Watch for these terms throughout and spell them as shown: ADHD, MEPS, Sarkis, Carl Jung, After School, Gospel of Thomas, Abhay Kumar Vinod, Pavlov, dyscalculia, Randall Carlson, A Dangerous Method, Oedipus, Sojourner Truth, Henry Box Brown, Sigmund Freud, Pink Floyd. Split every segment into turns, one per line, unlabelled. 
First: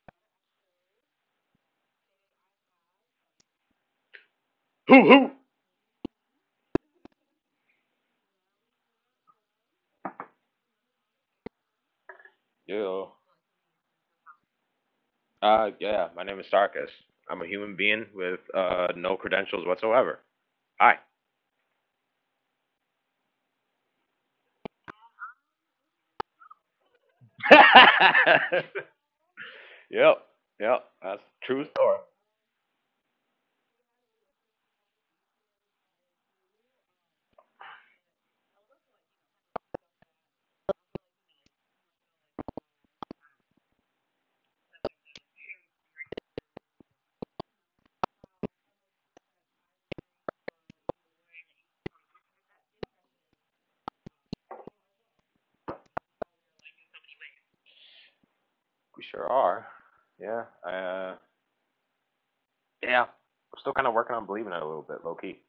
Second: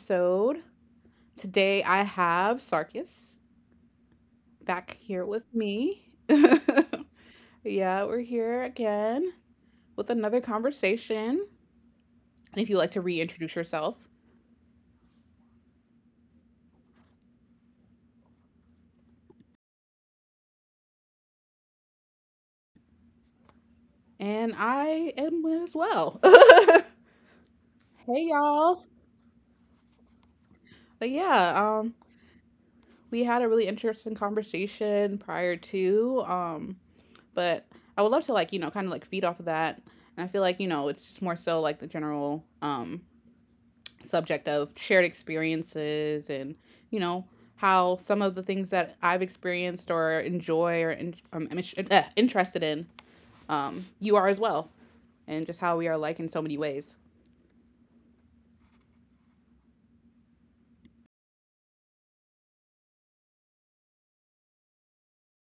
episode. Today I have Sarkis back
Hoo hoo.
here with me. Yeah, we're here again with another conversation. And if you'd like to
Yo.
reintroduce yourself,
Yeah, my name is Sarkis. I'm a human being with no credentials whatsoever. Hi.
and I am as well. Hey, y'all.
Yep. Yep. That's
But
the truth.
yeah,
Or
we had a really interesting conversation prior to, but I would love to like kind of like feed off of that. And I feel like it's just more so like the general subject of shared experiences and you know how some of the things that I've experienced or enjoy or interested in, you are as well, and just how we are alike in so many ways.
we sure are. Yeah. uh, yeah, I'm still kind of working on believing it a little bit, low key.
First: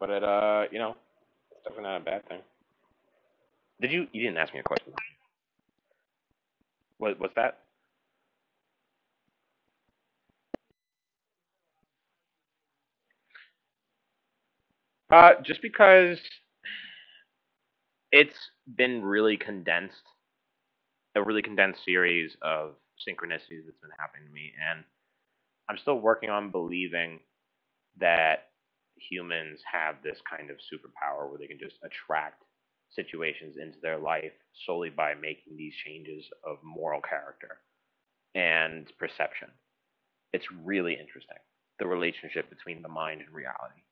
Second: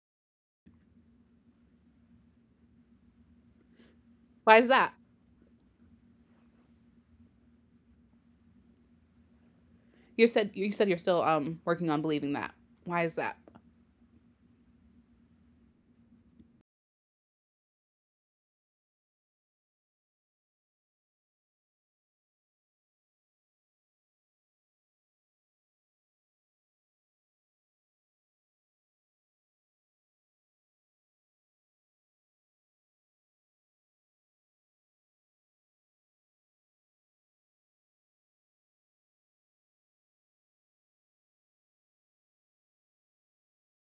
But you know, it's definitely not a bad thing. Did you? You didn't ask
Why
me a
is
question.
that?
What's that?
You said you're still working on believing that. Why is that?
Just because it's been really condensed, a really condensed series of synchronicities that's been happening to me, and I'm still working on believing that humans have this kind of superpower where they can just attract situations into their life solely by making these changes of moral character and perception. It's really interesting, the relationship between the mind and reality.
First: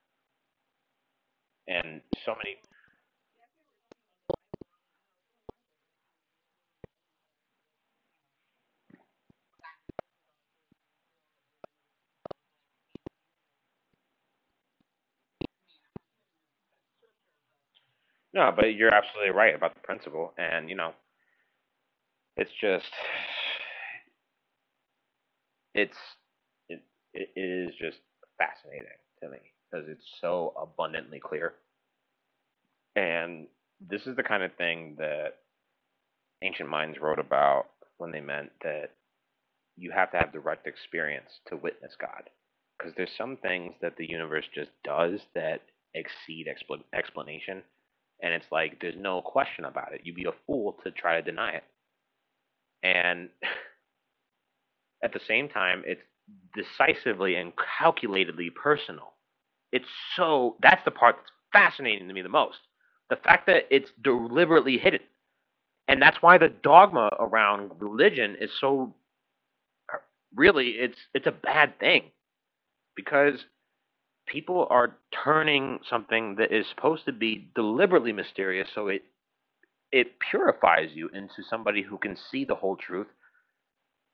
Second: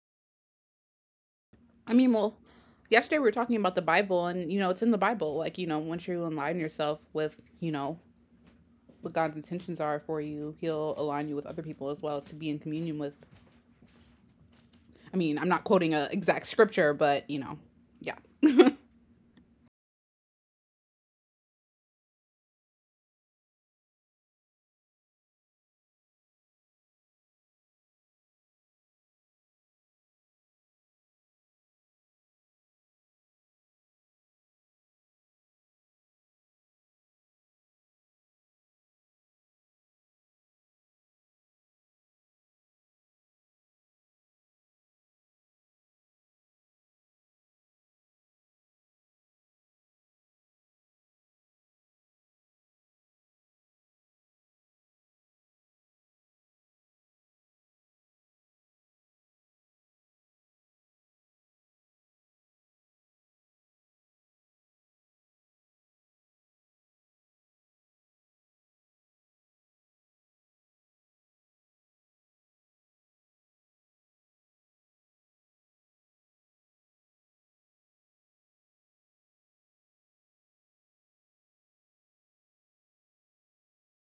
I
And
mean,
so
well,
many,
yesterday we were talking about the Bible, and it's in the Bible. Like, once you align yourself with what God's intentions are for you, He'll align you with other people as well to be in communion with. I mean, I'm not quoting a exact scripture, but yeah.
no, but
And
you're absolutely right about the principle. And you know, it's just, it's it, it is just fascinating to me because it's so abundantly clear. And this is the kind of thing that ancient minds wrote about when they meant that you have to have direct experience to witness God. Because there's some things that the universe just does that exceed explanation. And it's like, there's no question about it. You'd be a fool to try to deny it. And at the same time, it's decisively and calculatedly personal. It's, so that's the part that's fascinating to me the most. The fact that it's deliberately hidden, and that's why the dogma around religion is so, really it's a bad thing, because people are turning something that is supposed to be deliberately mysterious, so it purifies you into somebody who can see the whole truth,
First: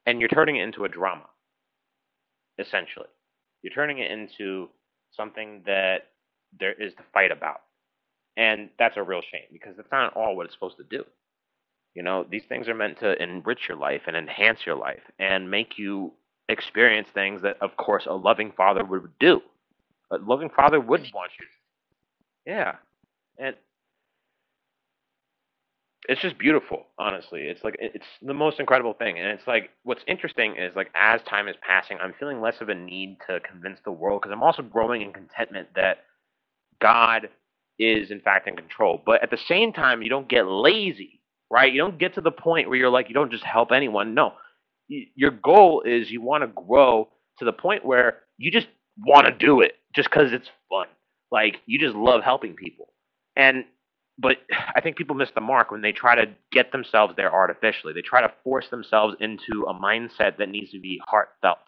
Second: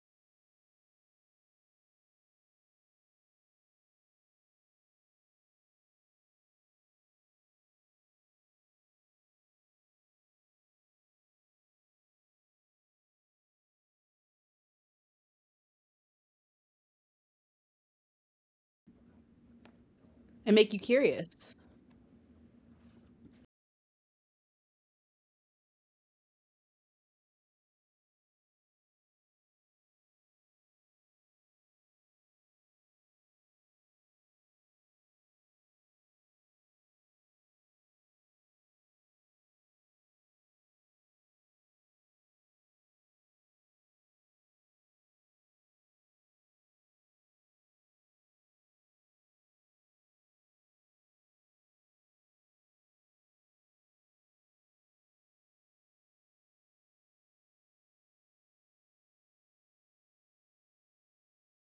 and you're turning it into a drama, essentially. You're turning it into something that there is to fight about. And that's a real shame because that's not at all what it's supposed to do. You know, these things are meant to enrich your life and enhance your life and make you experience things that, of course, a loving father would do. A loving
make
father
you
would want you.
curious.
Yeah. And it's just beautiful, honestly. It's like, it's the most incredible thing. And it's like, what's interesting is, like, as time is passing, I'm feeling less of a need to convince the world because I'm also growing in contentment that God is in fact in control. But at the same time, you don't get lazy, right? You don't get to the point where you're like, you don't just help anyone. No, your goal is you want to grow to the point where you just want to do it just because it's fun. Like you just love helping people. And but I think people miss the mark when they try to get themselves there artificially. They try to force themselves into a mindset that needs to be heartfelt,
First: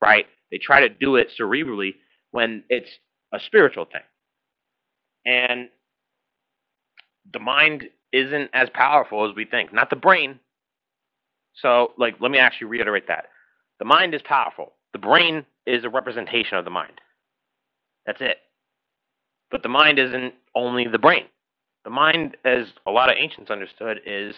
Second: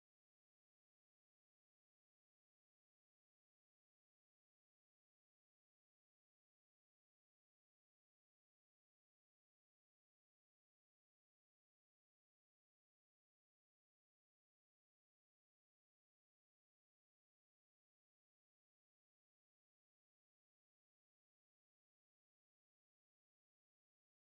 right? They try to do it cerebrally when it's a spiritual thing, and the mind isn't as powerful as we think. Not the brain. So, like, let me actually reiterate that. The mind is powerful. The brain is a representation of the mind. That's it. But the mind isn't only the brain. The mind, as a lot of ancients understood, is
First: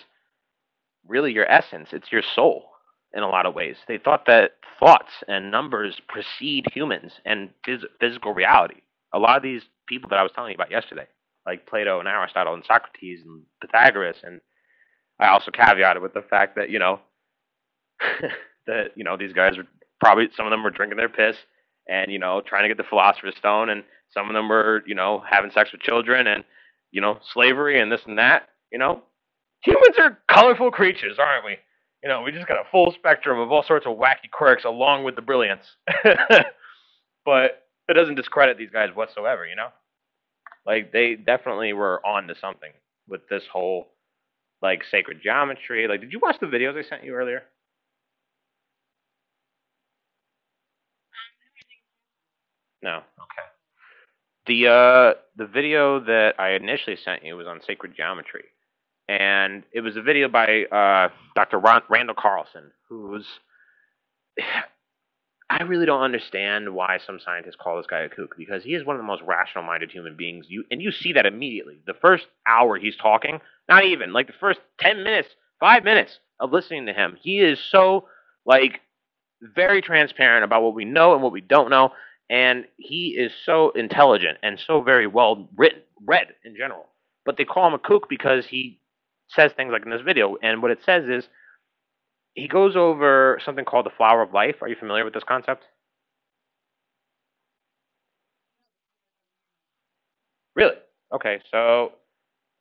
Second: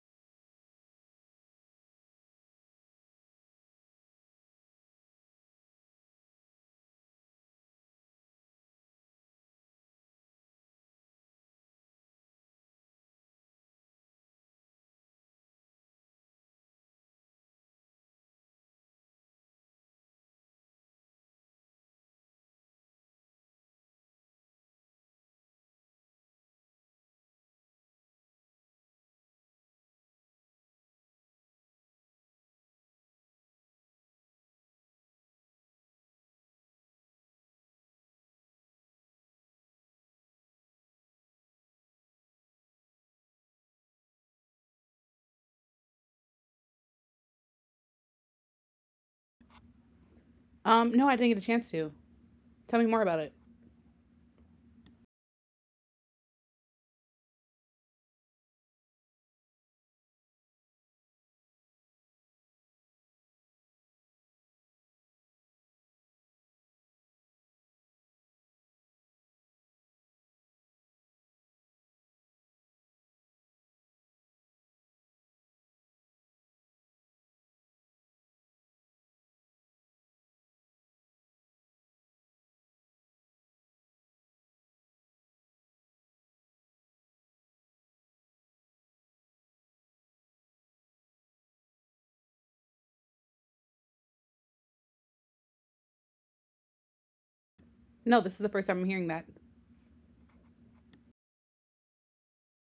really your essence. It's your soul, in a lot of ways. They thought that thoughts and numbers precede humans and physical reality. A lot of these people that I was telling you about yesterday, like Plato and Aristotle and Socrates and Pythagoras. And I also caveated with the fact that, you know, that you know, these guys were, probably some of them were drinking their piss, and you know, trying to get the philosopher's stone, and some of them were, you know, having sex with children, and you know, slavery and this and that. You know, humans are colorful creatures, aren't we? You know, we just got a full spectrum of all sorts of wacky quirks along with the brilliance. But it doesn't discredit these guys whatsoever, you know, like they definitely were on to something with this whole, like, sacred geometry. Like, did you watch the videos I sent you earlier?
No, I didn't get a chance to. Tell me more
No.
about it.
The video that I initially sent you was on sacred geometry, and it was a video by Dr. Randall Carlson, who's I really don't understand why some scientists call this guy a kook, because he is one of the most rational-minded human beings. You, and you see that immediately. The first hour he's talking, not even like the first 10 minutes, 5 minutes of listening to him, he is so, like, very transparent about what we know and what we don't know, and he is so intelligent and so very well written, read in general. But they call him a kook because he says things like in this video, and what it says is he goes over something called the flower of life. Are you familiar with this concept?
No, this is the first time I'm hearing that.
Really? Okay, so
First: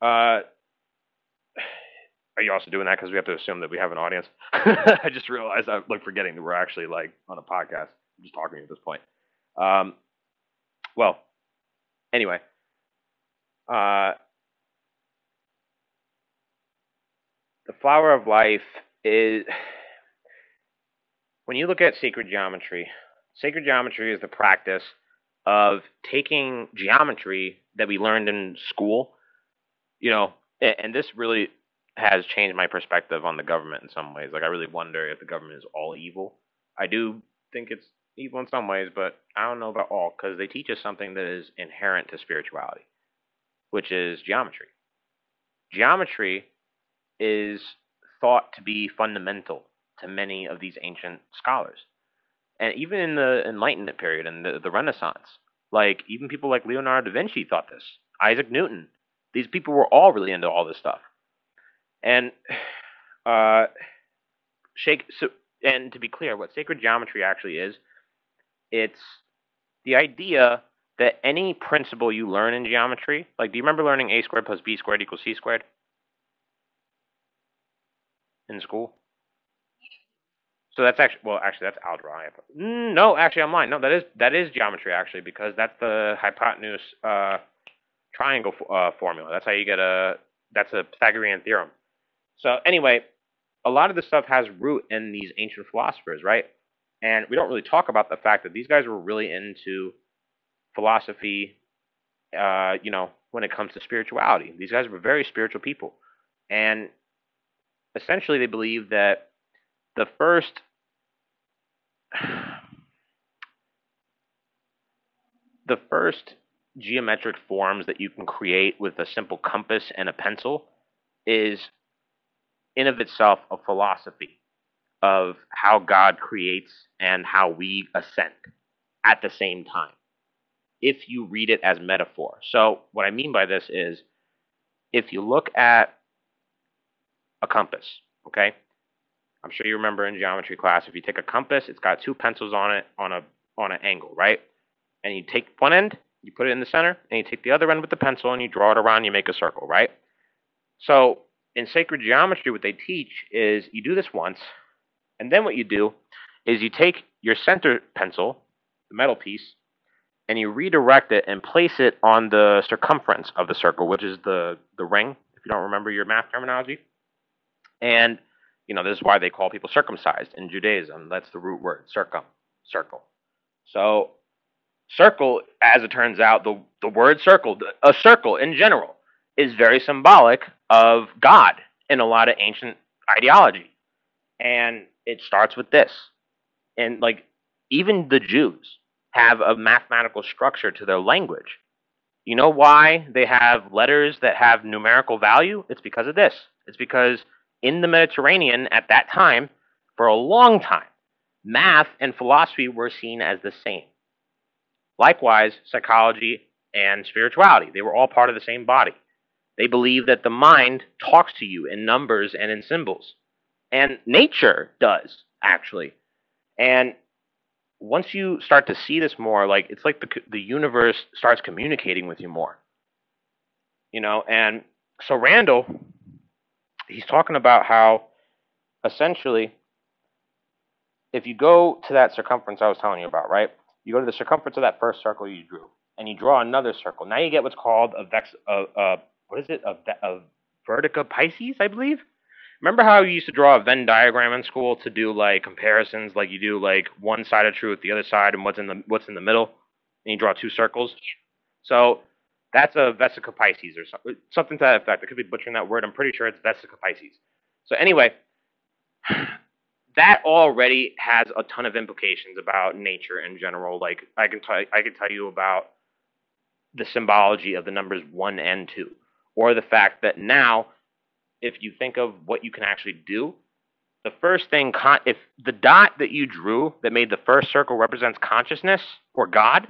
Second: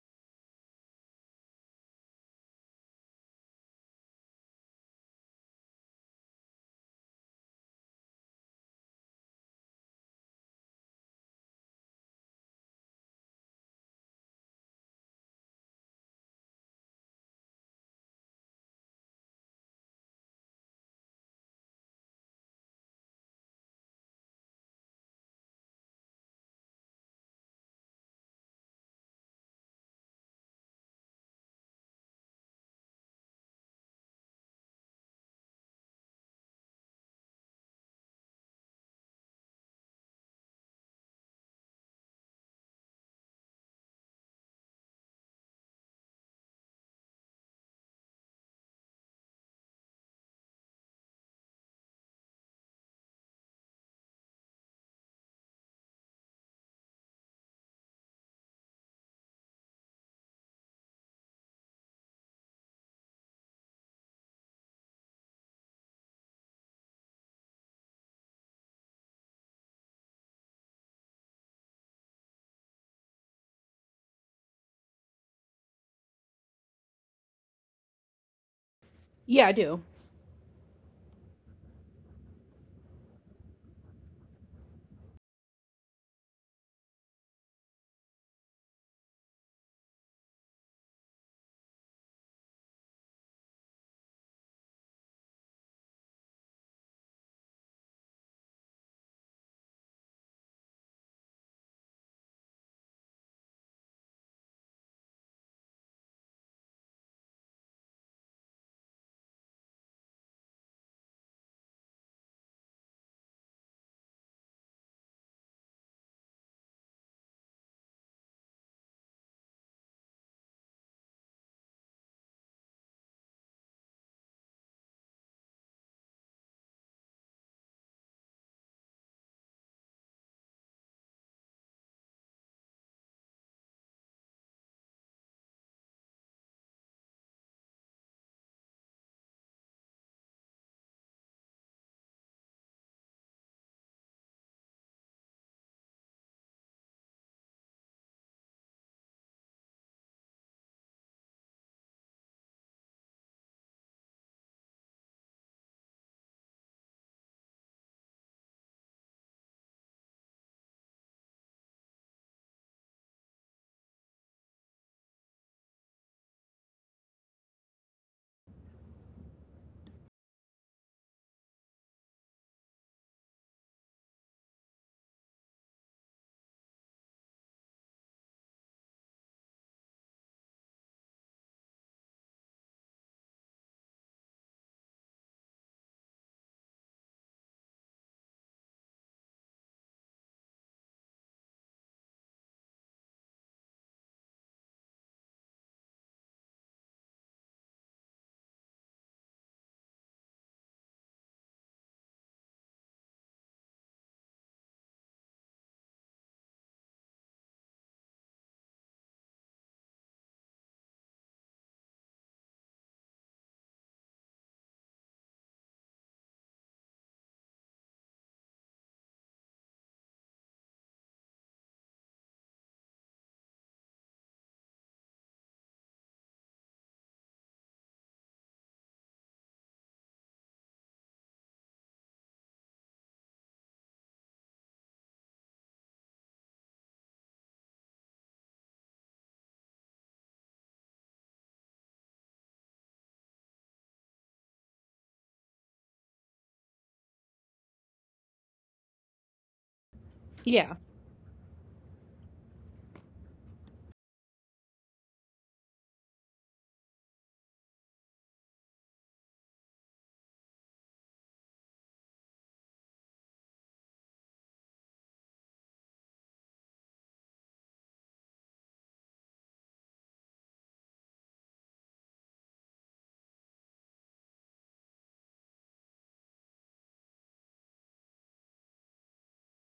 uh, are you also doing that because we have to assume that we have an audience? I just realized I'm like forgetting that we're actually like on a podcast, I'm just talking at this point. Um, well, anyway, uh, the flower of life is, when you look at sacred geometry is the practice of taking geometry that we learned in school, you know, and this really has changed my perspective on the government in some ways. Like I really wonder if the government is all evil. I do think it's evil in some ways, but I don't know about all, because they teach us something that is inherent to spirituality, which is geometry. Geometry is thought to be fundamental to many of these ancient scholars, and even in the Enlightenment period and the Renaissance, like even people like Leonardo da Vinci thought this. Isaac Newton, these people were all really into all this stuff. And uh, shake. So, and to be clear, what sacred geometry actually is, it's the idea that any principle you learn in geometry, like do you remember learning a squared plus b squared equals c squared in school?
Yeah, I do.
So that's actually, well, actually that's algebra. Mm, no, actually I'm lying. No, that is, that is geometry actually, because that's the hypotenuse triangle formula. That's how you get a, that's a Pythagorean theorem. So anyway, a lot of this stuff has root in these ancient philosophers, right? And we don't really talk about the fact that these guys were really into philosophy. You know, when it comes to spirituality, these guys were very spiritual people, and essentially they believed that the first the first geometric forms that you can create with a simple compass and a pencil is, in of itself, a philosophy of how God creates and how we ascend at the same time, if you read it as metaphor. So what I mean by this is, if you look at a compass, okay? I'm sure you remember in geometry class, if you take a compass, it's got 2 pencils on it on a, on an angle, right? And you take 1 end, you put it in the center, and you take the other end with the pencil and you draw it around, you make a circle, right? So in sacred geometry, what they teach is you do this once, and then what you do is you take your center pencil, the metal piece, and you redirect it and place it on the circumference of the circle, which is the ring, if you don't remember your math terminology. And, you know, this is why they call people circumcised in Judaism. That's the root word, circum, circle. So circle, as it turns out, the word circle, a circle in general, is very symbolic of God in a lot of ancient ideology. And it starts with this. And like, even the Jews have a mathematical structure to their language. You know why they have letters that have numerical value? It's because of this. It's because in the Mediterranean at that time, for a long time, math and philosophy were seen as the same. Likewise, psychology and spirituality, they were all part of the same body. They believe that the mind talks to you in numbers and in symbols, and nature does, actually. And once you start to see this more, like it's like the universe starts communicating with you more, you know? And so Randall, he's talking about how, essentially, if you go to that circumference I was telling you about, right? You go to the circumference of that first circle you drew, and you draw another circle. Now you get what's called a vex, a what is it, a, ve- a vertica Pisces, I believe. Remember how you used to draw a Venn diagram in school to do like comparisons, like you do like one side of truth, the other side, and what's in the middle, and you draw two
Yeah.
circles. So that's a vesica Pisces or something, something to that effect. I could be butchering that word. I'm pretty sure it's vesica Pisces. So anyway, that already has a ton of implications about nature in general. Like I can tell you about the symbology of the numbers one and two, or the fact that now if you think of what you can actually do, the first thing con- if the dot that you drew that made the first circle represents consciousness or God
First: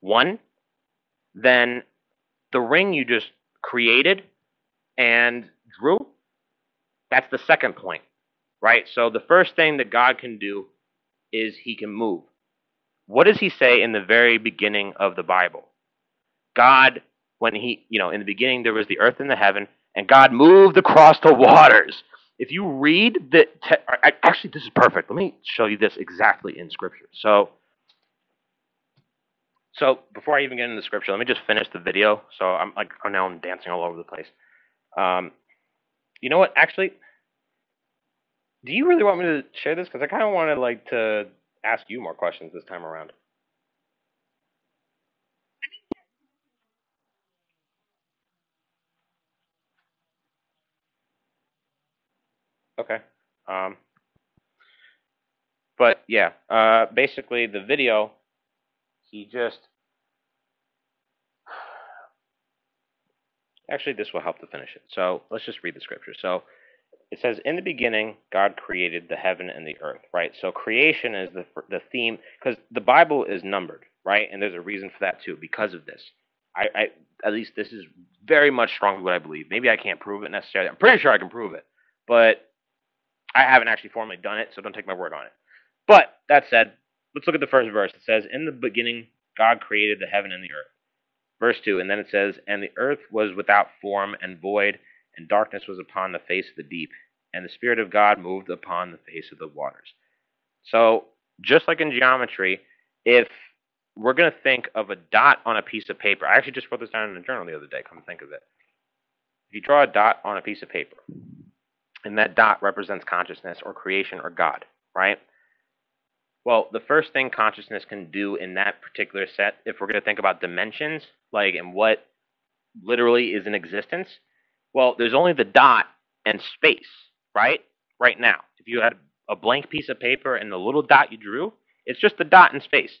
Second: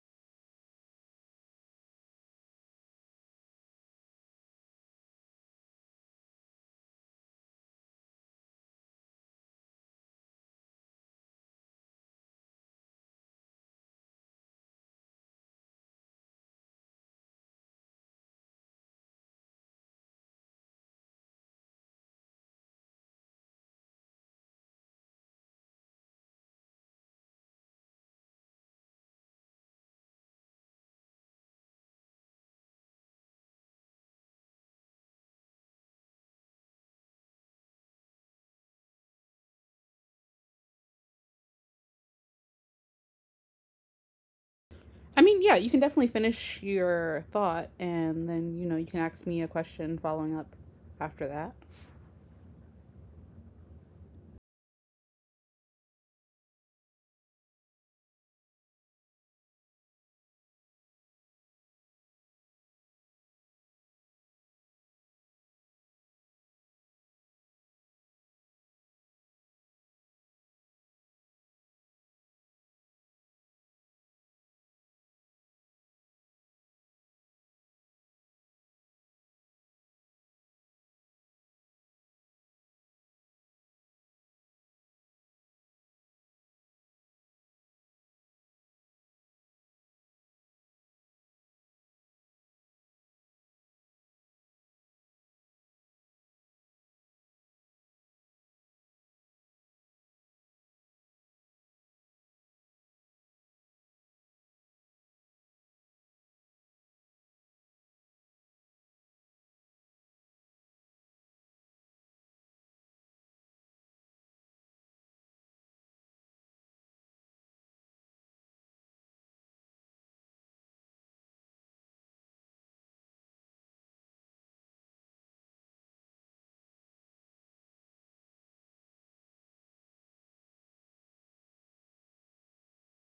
one, then the ring you just created and drew, that's the second point, right? So the first thing that God can do is He can move. What does he say in the very beginning of the Bible? God, when he, you know, in the beginning there was the earth and the heaven, and God moved across the waters. If you read the, te- Actually, this is perfect. Let me show you this exactly in Scripture. So, before I even get into Scripture, let me just finish the video. So I'm like, oh, now I'm dancing all over the place. Um, you know what? Actually, do you really want me to share this? Because I kind of wanted like to ask you more questions this time around.
I mean, yeah, you can definitely finish your thought and then, you can ask me a question following up after that.
Okay. Um, but yeah, basically the video He just Actually, this will help to finish it. So let's just read the scripture. So it says, "In the beginning, God created the heaven and the earth." Right. So creation is the theme because the Bible is numbered, right? And there's a reason for that too. Because of this, I at least this is very much strongly what I believe. Maybe I can't prove it necessarily. I'm pretty sure I can prove it, but I haven't actually formally done it, so don't take my word on it. But that said, let's look at the first verse. It says, "In the beginning, God created the heaven and the earth." Verse 2, and then it says, "And the earth was without form and void, and darkness was upon the face of the deep, and the Spirit of God moved upon the face of the waters." So, just like in geometry, if we're going to think of a dot on a piece of paper, I actually just wrote this down in a journal the other day, come to think of it. If you draw a dot on a piece of paper, and that dot represents consciousness or creation or God, right? Well, the first thing consciousness can do in that particular set, if we're going to think about dimensions, like and what literally is in existence? Well, there's only the dot and space, right? Right now. If you had a blank piece of paper and the little dot you drew, it's just the dot and space.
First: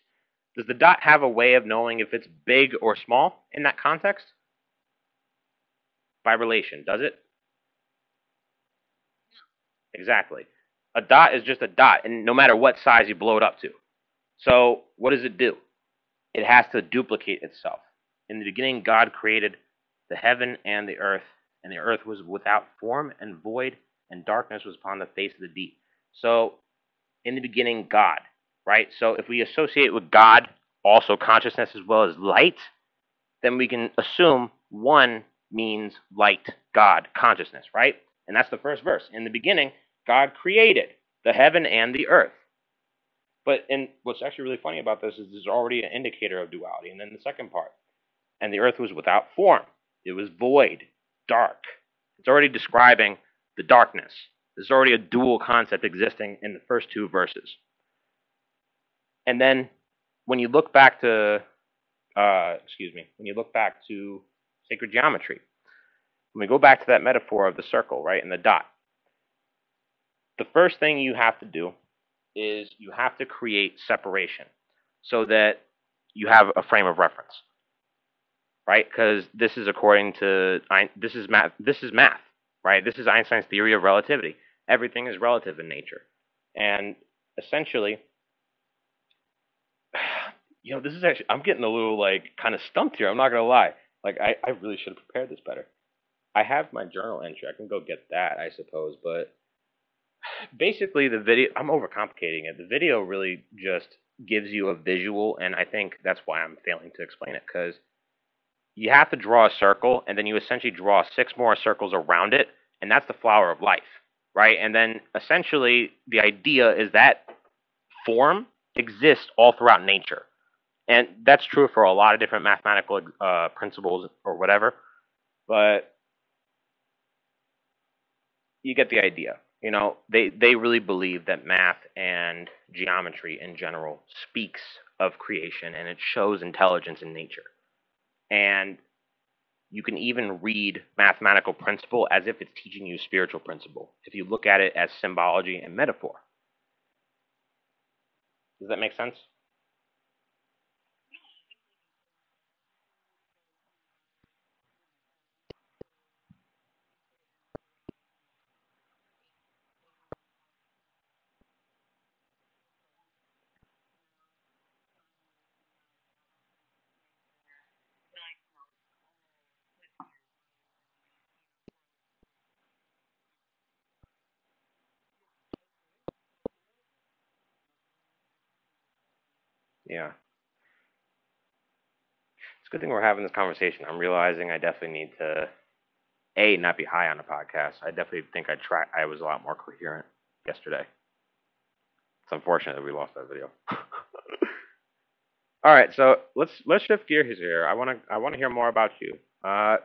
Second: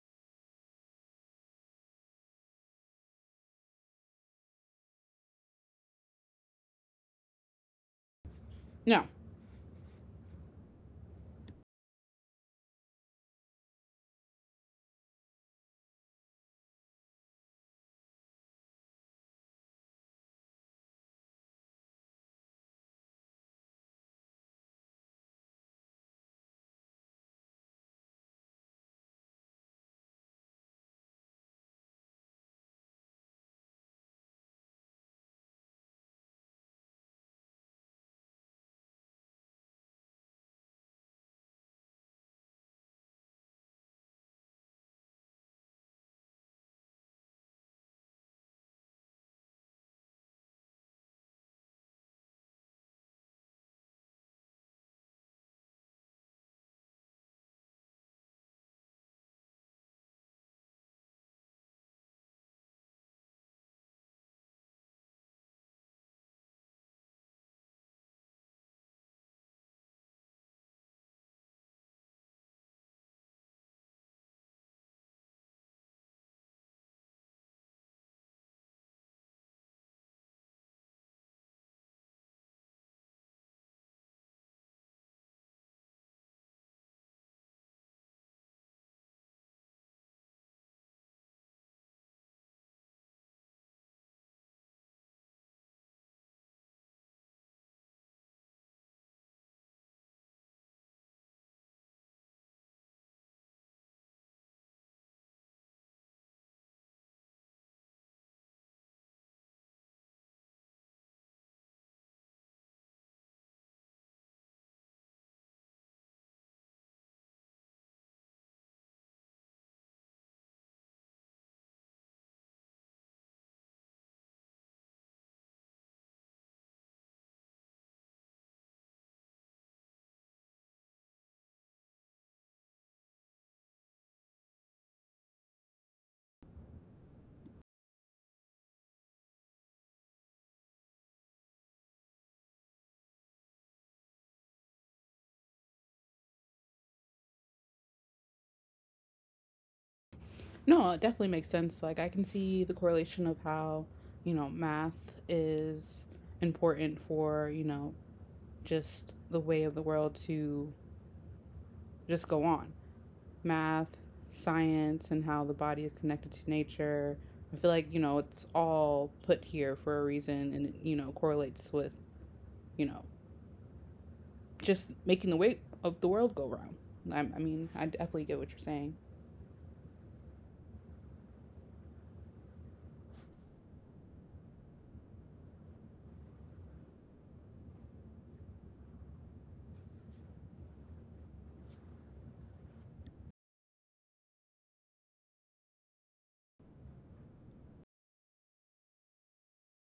Does the dot have a way of knowing if it's big or small in that context? By relation, does it?
No.
Exactly. A dot is just a dot, and no matter what size you blow it up to. So, what does it do? It has to duplicate itself. In the beginning, God created the heaven and the earth was without form and void, and darkness was upon the face of the deep. So, in the beginning, God, right? So, if we associate with God also consciousness as well as light, then we can assume one means light, God, consciousness, right? And that's the first verse. In the beginning, God created the heaven and the earth. But and what's actually really funny about this is there's already an indicator of duality. And then the second part, and the earth was without form. It was void, dark. It's already describing the darkness. There's already a dual concept existing in the first two verses. And then when you look back to, excuse me, when you look back to sacred geometry, when we go back to that metaphor of the circle, right, and the dot, the first thing you have to do is you have to create separation so that you have a frame of reference, right? Because this is according to this is math. This is math, right? This is Einstein's theory of relativity. Everything is relative in nature, and essentially, this is actually I'm getting a little like kind of stumped here. I'm not gonna lie. Like I really should have prepared this better. I have my journal entry. I can go get that, I suppose. But basically, the video I'm overcomplicating it. The video really just gives you a visual, and I think that's why I'm failing to explain it because you have to draw a circle and then you essentially draw six more circles around it, and that's the flower of life, right? And then essentially the idea is that form exists all throughout nature, and that's true for a lot of different mathematical principles or whatever. But you get the idea, you know, they really believe that math and geometry in general speaks of creation and it shows intelligence in nature, and you can even read mathematical principle as if it's teaching you spiritual principle if you look at it as symbology and metaphor. Does that make sense?
No, it definitely makes sense. Like I can see the correlation of how, math is important for, just the way of the world to just go on. Math, science, and how the body is connected to nature. I feel like, it's all put here for a reason and it, correlates with, you know, just making the weight of the world go round. I mean, I definitely get what you're saying.
Yeah. It's a good thing we're having this conversation. I'm realizing I definitely need to a not be high on a podcast. I definitely think I was a lot more coherent yesterday. It's unfortunate that we lost that video. All right, so let's shift gears here. I want to hear more about you. Uh,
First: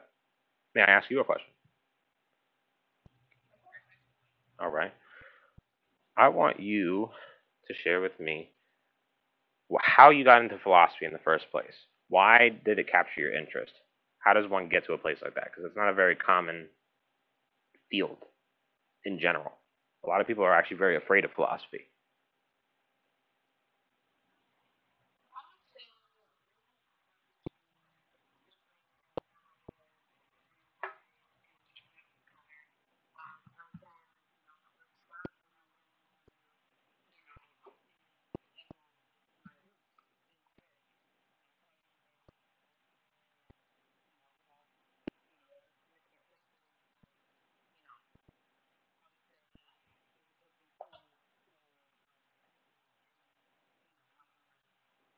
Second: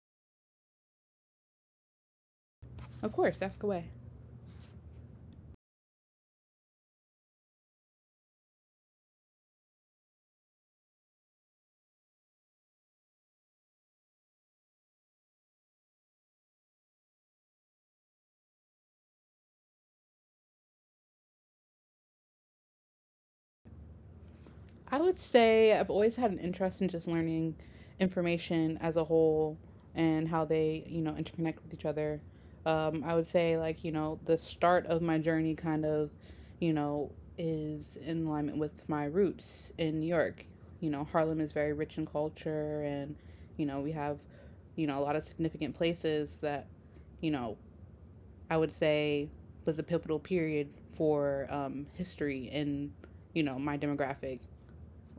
may I ask you a question?
Of course, ask away.
All right. I want you to share with me how you got into philosophy in the first place. Why did it capture your interest? How does one get to a place like that? Because it's not a very common field in general. A lot of people are actually very afraid of philosophy.
I would say I've always had an interest in just learning information as a whole and how they, interconnect with each other. I would say, like, the start of my journey kind of, you know, is in alignment with my roots in New York. Harlem is very rich in culture, and, we have, a lot of significant places that, you know, I would say was a pivotal period for history in, my demographic,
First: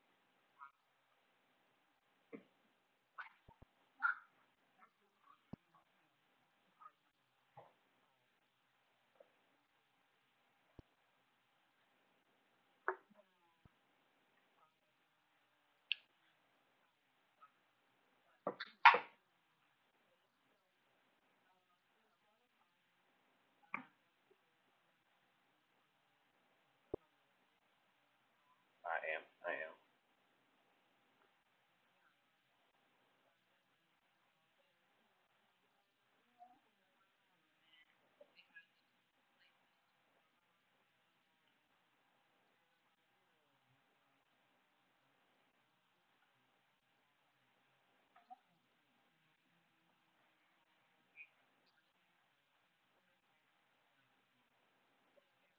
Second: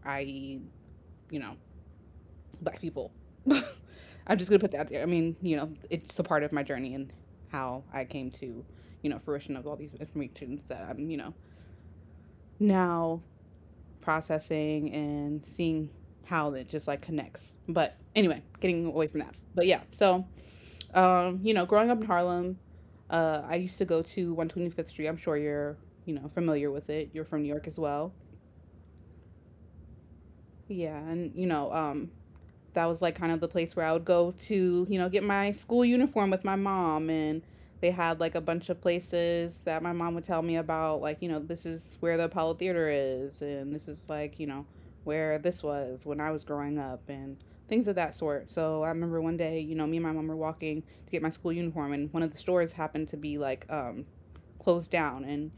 i.e., you know, black people. I'm just gonna put that out there. I mean, it's a part of my journey and how I came to, fruition of all these informations that I'm, now processing and seeing how it just like connects. But anyway, getting away from that. But yeah, so growing up in Harlem, I used to go to 125th Street. I'm sure you're, familiar with it. You're from New York as well. Yeah, and that was like kind of the place where I would go to, get my school uniform with my mom, and they had like a bunch of places that my mom would tell me about, like, this is where the Apollo Theater is, and this is like, where this was when I was growing up and things of that sort. So I remember one day, me and my mom were walking to get my school uniform, and one of the stores happened to be like closed down. And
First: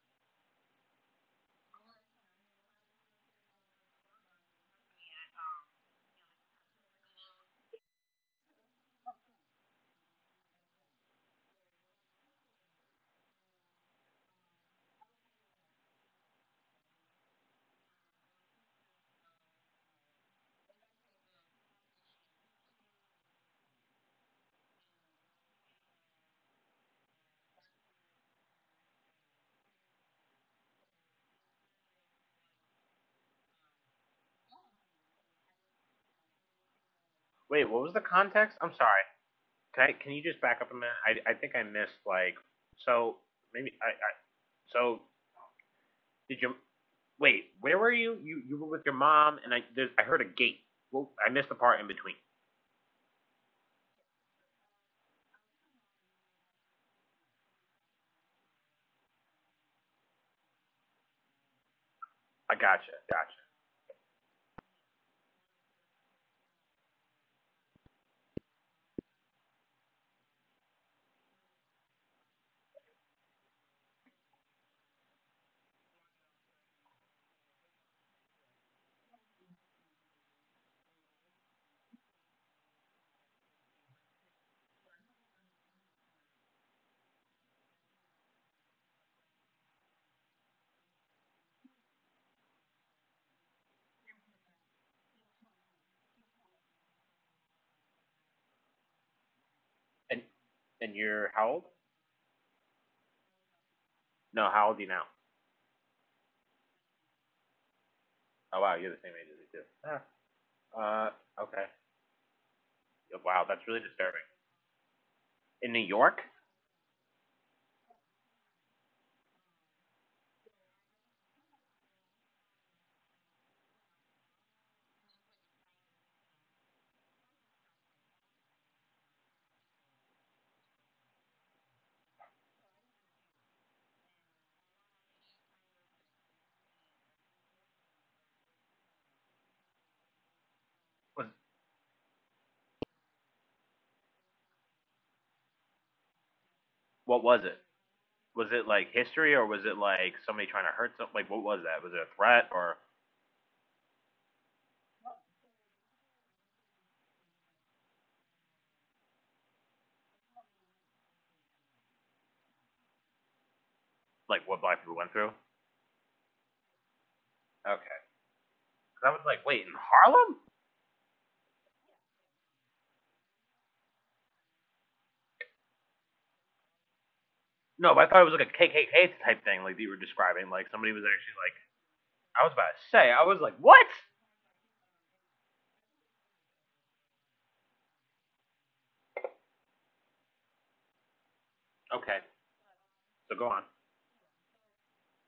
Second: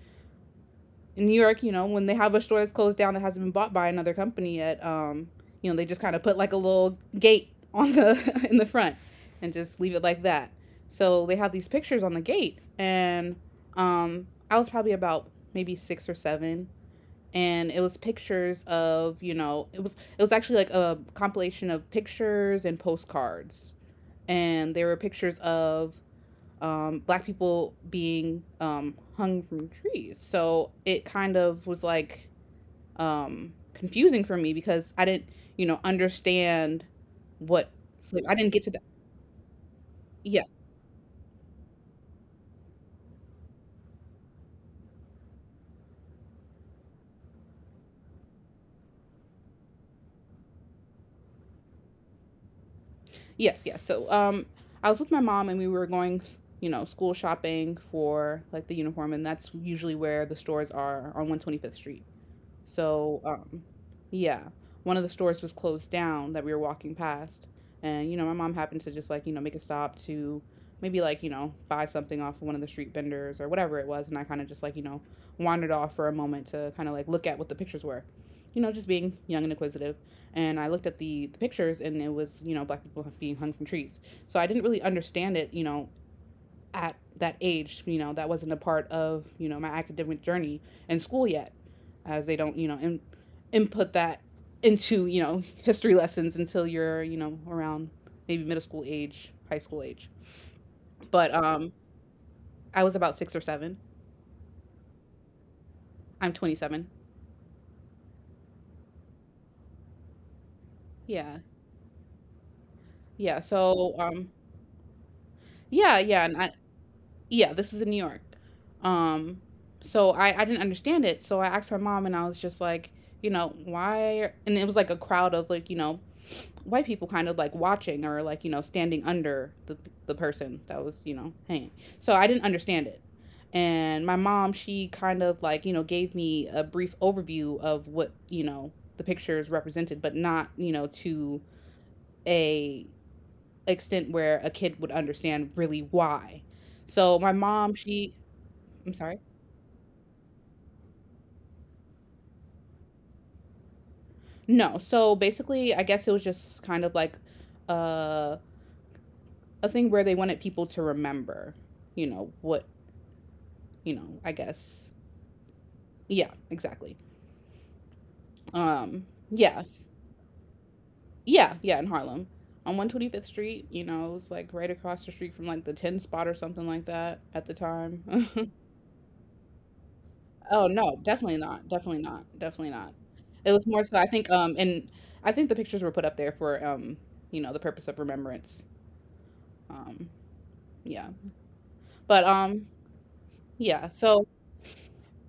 in New York, when they have a store that's closed down that hasn't been bought by another company yet, they just kind of put like a little gate on the in the front and just leave it like that. So they had these pictures on the gate, and I was probably about maybe six or seven, and it was pictures of, you know it was actually like a compilation of pictures and postcards, and there were pictures of black people being hung from trees. So it kind of was like confusing for me, because I didn't, understand
Wait,
what.
what was the
Like, I didn't
context?
get to
I'm
that.
sorry. Can you just
Yeah,
back up a minute? I think I missed like so maybe I so did you wait? Where were you? You were with your mom and I there's, I heard a gate. Well, I missed the part in between.
yes, yes. So I was with my mom and we were going, school shopping for like the uniform, and that's usually where the stores are on 125th Street.
I gotcha,
So,
gotcha.
yeah, one of the stores was closed down that we were walking past. And, my mom happened to just, like, make a stop to maybe, like, buy something off of one of the street vendors or whatever it was. And I kind of just, like, wandered off for a moment to kind of like look at what the pictures were. Just being young and inquisitive. And I looked at the pictures, and it was, black people being hung from trees. So I didn't really understand it, at that age. That wasn't a part of, my academic journey in school yet, as they don't, input that into, history lessons until you're, around maybe middle school age, high school age.
And and you're
But
how old?
I was about six or seven.
No, how old are you now?
I'm 27.
Oh wow, you're the same age as me too. Ah, Uh,
Yeah,
okay. Yeah,
yeah.
wow, that's really
So
disturbing. In New
yeah,
York,
yeah, and yeah, this is in New York. Um, so I didn't understand it. So I asked my mom, and I was just like, why? And it was like a crowd of like white people kind of like watching, or like standing under the person that was hanging. So I didn't understand it. And my mom, she kind of like gave me a brief overview of what the pictures represented, but not
was
to a extent where a kid would understand really why. So
what
my
was it?
mom, she—
Was it like
I'm sorry.
history, or was it like somebody trying to hurt something? Like, what was that? Was it a threat, or
No, so basically, I guess it was just kind of like uh, a thing where they wanted people to remember, what, I
like what black
guess.
people went through?
Yeah, exactly.
Okay. 'Cause I was like,
Yeah,
wait, in Harlem?
yeah, yeah, in Harlem. On 125th Street, it was like right across the street from like the 10 spot or something like that at the
No, but I thought
time.
it was like a KKK type thing, like that you were describing.
Oh,
Like somebody
no,
was
definitely
actually like,
not. Definitely not.
I was
Definitely
about to
not.
say, I was
It
like,
was more
what?
so, I think, and I think the pictures were put up there for, the purpose of remembrance. Um, yeah.
Okay,
But,
so go on.
yeah, so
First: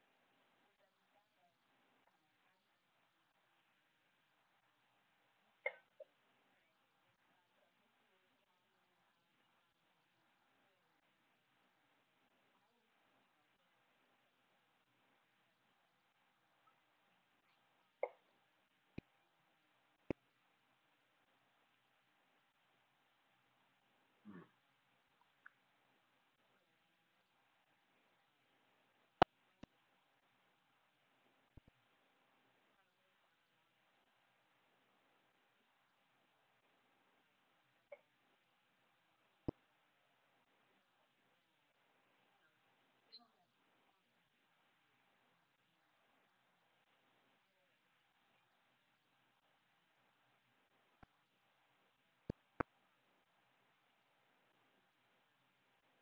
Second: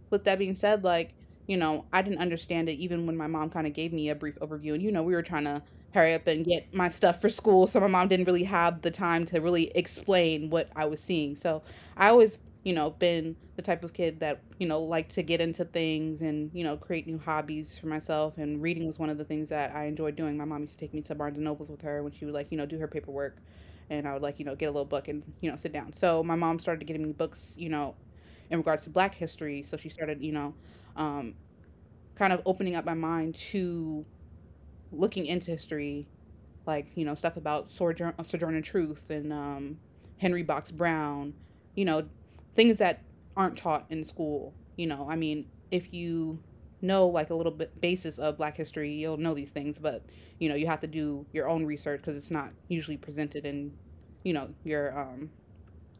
with that being said, like, I didn't understand it even when my mom kind of gave me a brief overview. And, we were trying to hurry up and get my stuff for school. So my mom didn't really have the time to really explain what I was seeing. So I always, been the type of kid that, liked to get into things and, create new hobbies for myself. And reading was one of the things that I enjoyed doing. My mom used to take me to Barnes and Nobles with her when she would, like, do her paperwork. And I would, like, get a little book and, sit down. So my mom started getting me books, in regards to black history. So she started, um, kind of opening up my mind to looking into history, like stuff about Sojourner Truth, and Henry Box Brown, you know things that aren't taught in school. I mean, if like a little bit basis of black history, you'll know these things. But you have to do your own research, because it's not usually presented in you know your um,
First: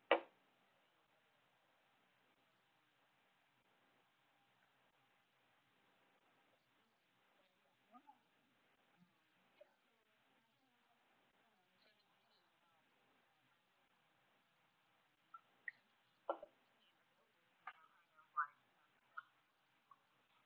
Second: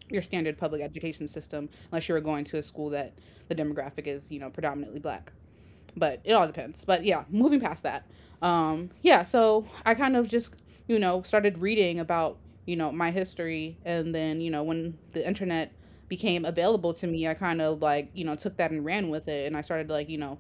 your standard public education system, unless you're going to a school that the demographic is predominantly black. But it all depends. But yeah, moving past that. Yeah, so I kind of just, started reading about my history. And then when the internet became available to me, I kind of like took that and ran with it. And I started, like,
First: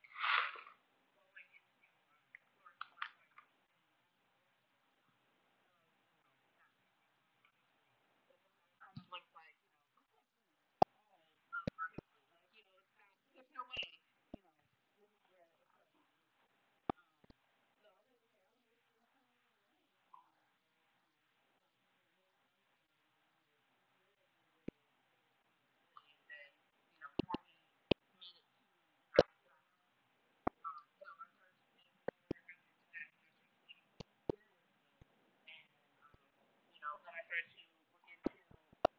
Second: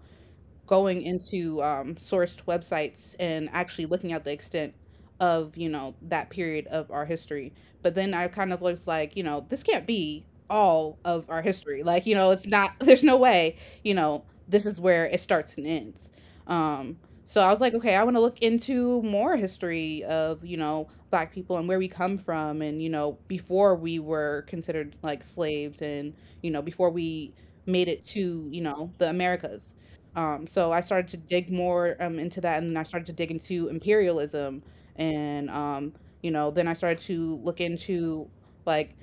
going into sourced websites and actually looking at the extent of that period of our history. But then I kind of was like, this can't be all of our history. Like, it's not there's no way this is where it starts and ends. um so I was like, okay, I want to look into more history of black people, and where we come from, and before we were considered like slaves, and before we made it to the Americas. So I started to dig more into that, and then I started to dig into imperialism, and then I started to look into like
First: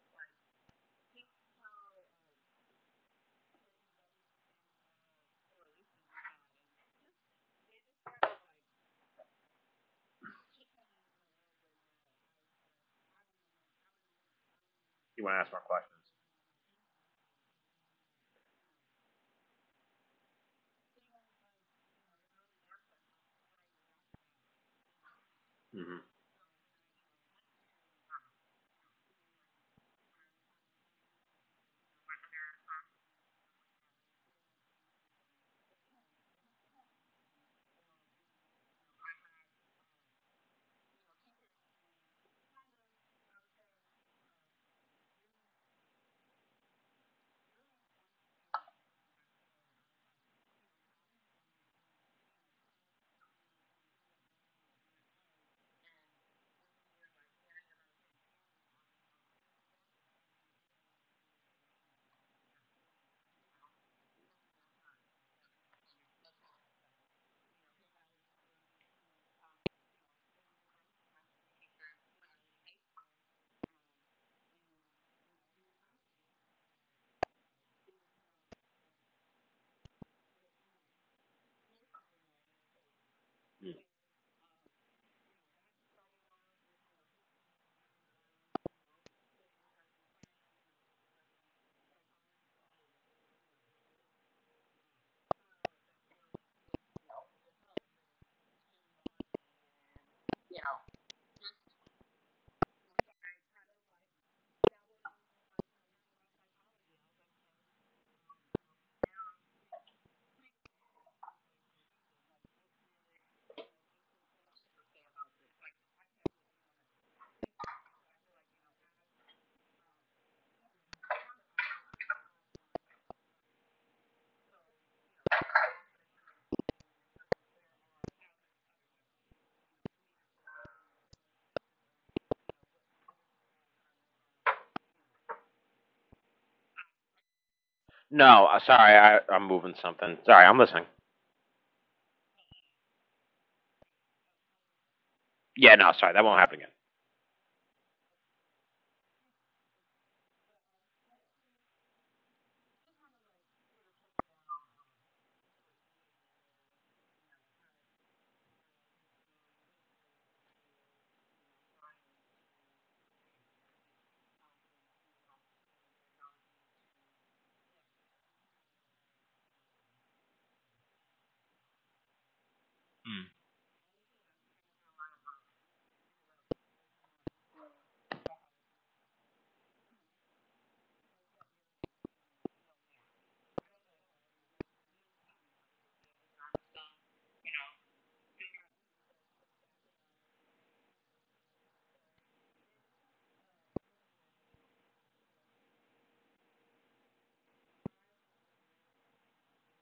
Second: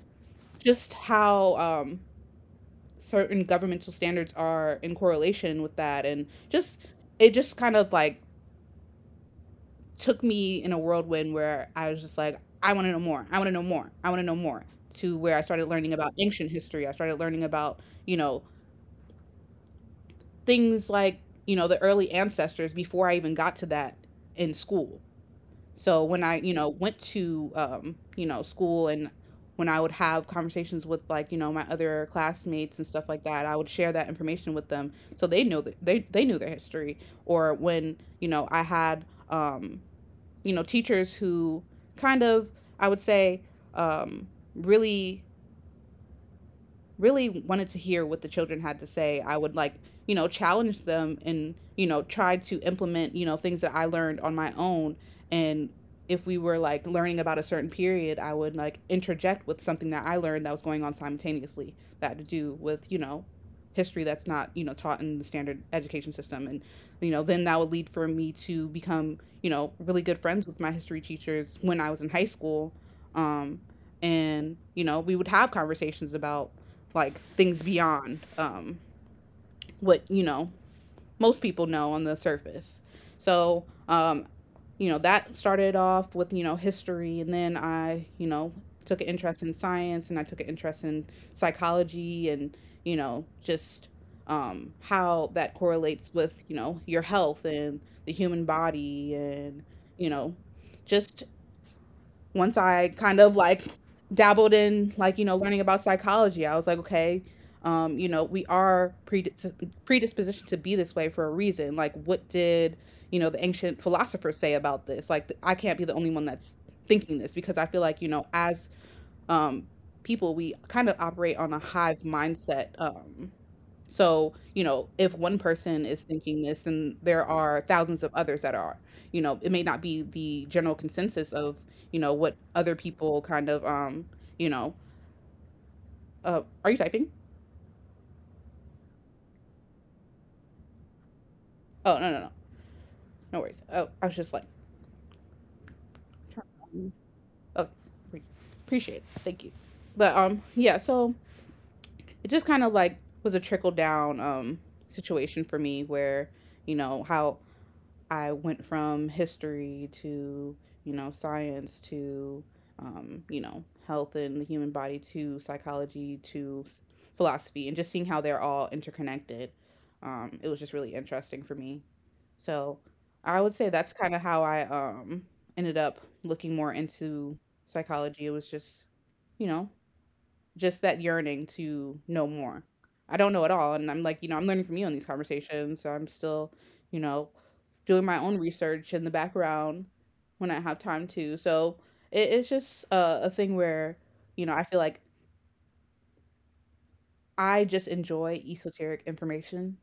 just how certain governmental standards are in correlation with that, and just it just kind of like took me in a whirlwind where I was just like, I want to know more, I want to know more, I want to know more. To
You want
where
to
I
ask my
started learning
question?
about ancient history, I started learning about you know things like the early ancestors before I even got to that in school.
Mm-hmm.
So when I, went to school, and when I would have conversations with like, my other classmates and stuff like that, I would share that information with them so they know that they knew their history. Or when, I had teachers who kind of, I would say, um, really really wanted to hear what the children had to say. I would like, challenge them and, try to implement, things that I learned on my own. And if we were like learning about a certain period, I would like interject with something that I learned that was going on simultaneously that had to do with, history that's not, taught in the standard education system. And, then that would lead for me to become, really good friends with my history teachers when I was in high school. Um, and we would have conversations about like things beyond what most people know on the surface. So that started off with history, and then I took an interest in science, and I took an interest in psychology, and you know just how that correlates with your health and the human body, and you know just once I kind of like dabbled in like learning about psychology, I was like, okay, we are predispositioned to be this way for a reason. Like, what did the ancient philosophers say about this? Like, I can't be the only one that's thinking this, because I feel like as um, people we kind of operate on a hive mindset. So, if one person is thinking this, then there are thousands of others that are. It may not be the general consensus of, what other people kind of, you know, are you typing?
No, sorry, I'm moving something. Sorry, I'm listening.
Oh, no, no, no. No worries. Oh, I was just like,
Yeah, no, sorry, that won't happen again.
trying- oh, pre- appreciate it. Thank you. But, yeah, so it just kind of like was a trickle down, situation for me where, how I went from history to, science to, health and the human body to psychology to philosophy and just seeing how they're all interconnected. It was just really interesting for me. So
Mm.
I would say that's kind of how I ended up looking more into psychology. It was just, you know, just that yearning to know more. I don't know it all. And I'm like, I'm learning from you in these conversations. So I'm still, you know, doing my own research in the background when I have time to. So it's just a thing where, I feel like I just enjoy esoteric information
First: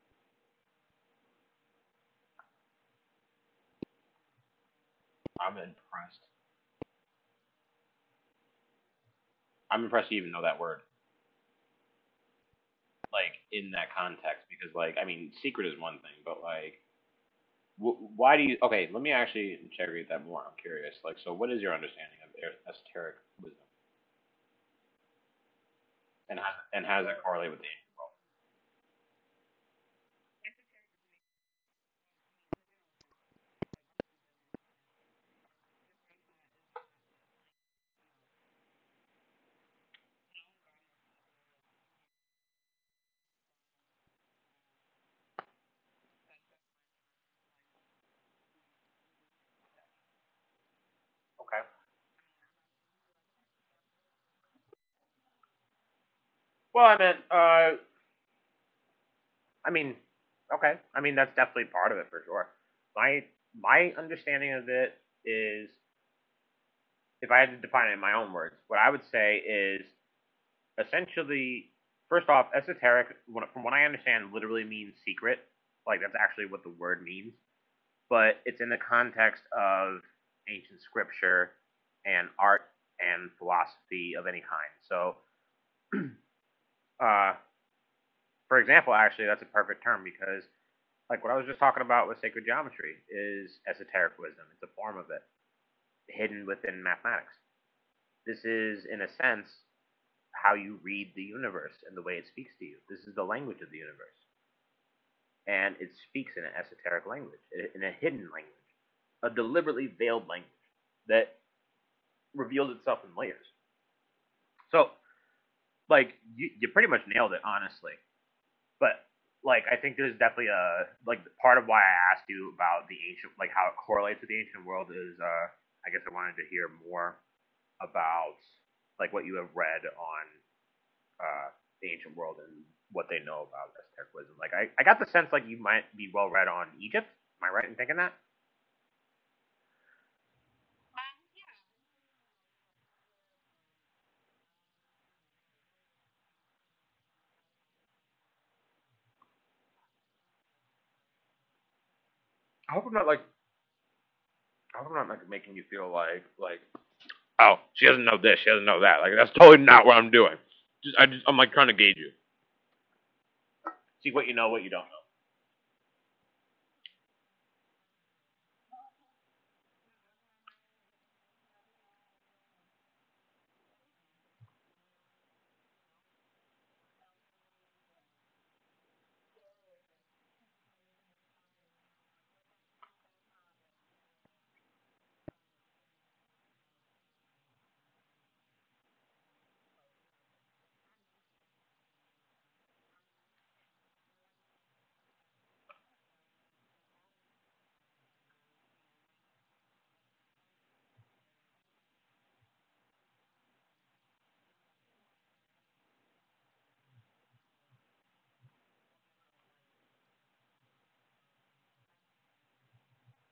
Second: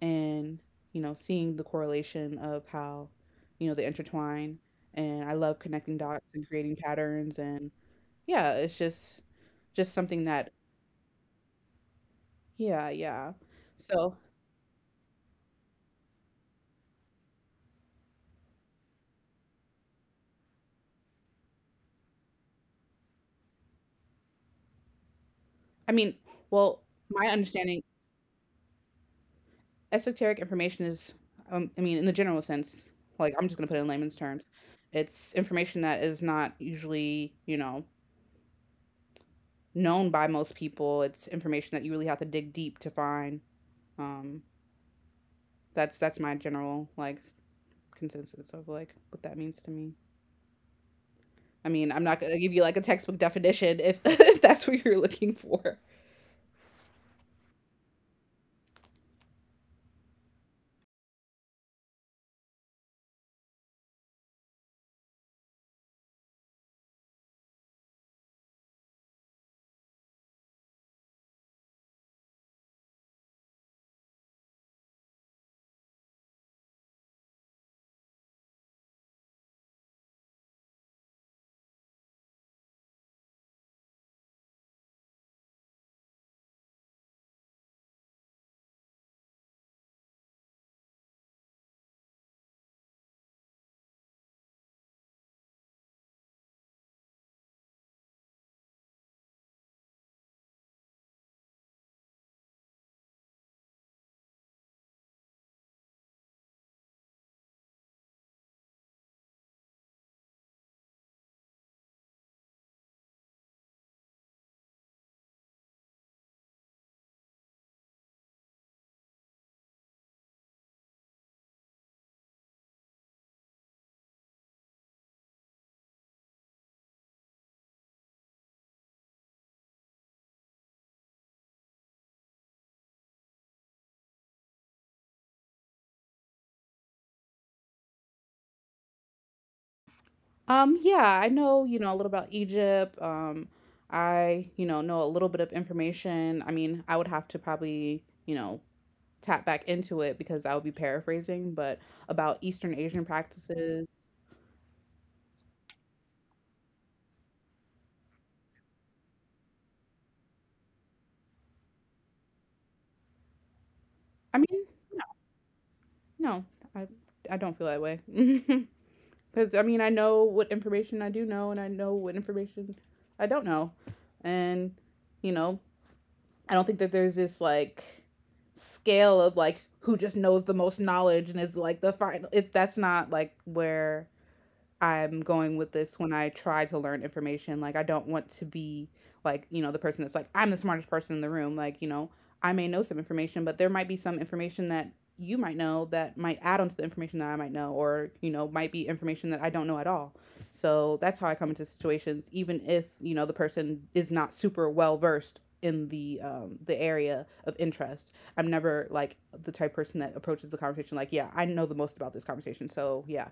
and, seeing the correlation of how, they intertwine. And I
I'm
love connecting
impressed.
dots and creating patterns. And yeah, it's
I'm
just
impressed you
something
even know
that,
that word.
yeah, yeah.
Like in that
So
context because like I mean, secret is one thing, but like wh- why do you? Okay, let me actually interrogate that more. I'm curious. Like, so what is your understanding of esoteric wisdom,
I mean,
and how
well,
and how does it
my
correlate with the
understanding,
angels?
esoteric information is, I mean, in the general sense, like I'm just gonna put it in layman's terms, it's information that is not usually, known by most people. It's information that you really have to dig deep to find. Um, that's my general like, consensus of like what that means to me.
Okay.
I mean, I'm not gonna give you like a textbook definition if, if that's what you're looking for.
Well, I meant, I mean, okay. I mean, that's definitely part of it for sure. My my understanding of it is, if I had to define it in my own words, what I would say is essentially, first off, esoteric, from what I understand, literally means secret. Like that's actually what the word means. But it's in the context of ancient scripture and art and philosophy of any kind. So, uh, for example, actually, that's a perfect term because, like, what I was just talking about with sacred geometry is esoteric wisdom. It's a form of it hidden within mathematics. This is, in a sense, how you read the universe and the way it speaks to you. This is the language of the universe, and it speaks in an esoteric language, in a hidden language, a deliberately veiled language that reveals itself in layers. So like you pretty much nailed it, honestly. But like I think there's definitely a like part of why I asked you about the ancient like how it correlates with the ancient world is I guess I wanted to hear more about like what you have read on uh the ancient world and what they know about Aztec wisdom. Like I got the sense like you might be well read on Egypt. Am I right in thinking that?
Yeah, I know, a little about Egypt. I, know a little bit of information. I mean, I would have to probably, tap back into it, because I would be paraphrasing, but about Eastern
I hope I'm
Asian
not like
practices.
I hope I'm not like making you feel like oh, she doesn't know this, she doesn't know that. Like, that's totally not what I'm doing. Just I just I'm like trying to gauge you, see what you
I
know, what
mean,
you don't know.
no, I I don't feel that way. Because I mean, I know what information I do know, and I know what information I don't know. And, you know, I don't think that there's this like scale of like who just knows the most knowledge and is like the final. It That's not like where I'm going with this when I try to learn information. Like, I don't want to be like, the person that's like, I'm the smartest person in the room. Like, I may know some information, but there might be some information that you might know that might add on to the information that I might know, or, might be information that I don't know at all. So that's how I come into situations, even if, the person is not super well versed in the area of interest. I'm never like the type person that approaches the conversation like, yeah, I know the most about this conversation. So yeah,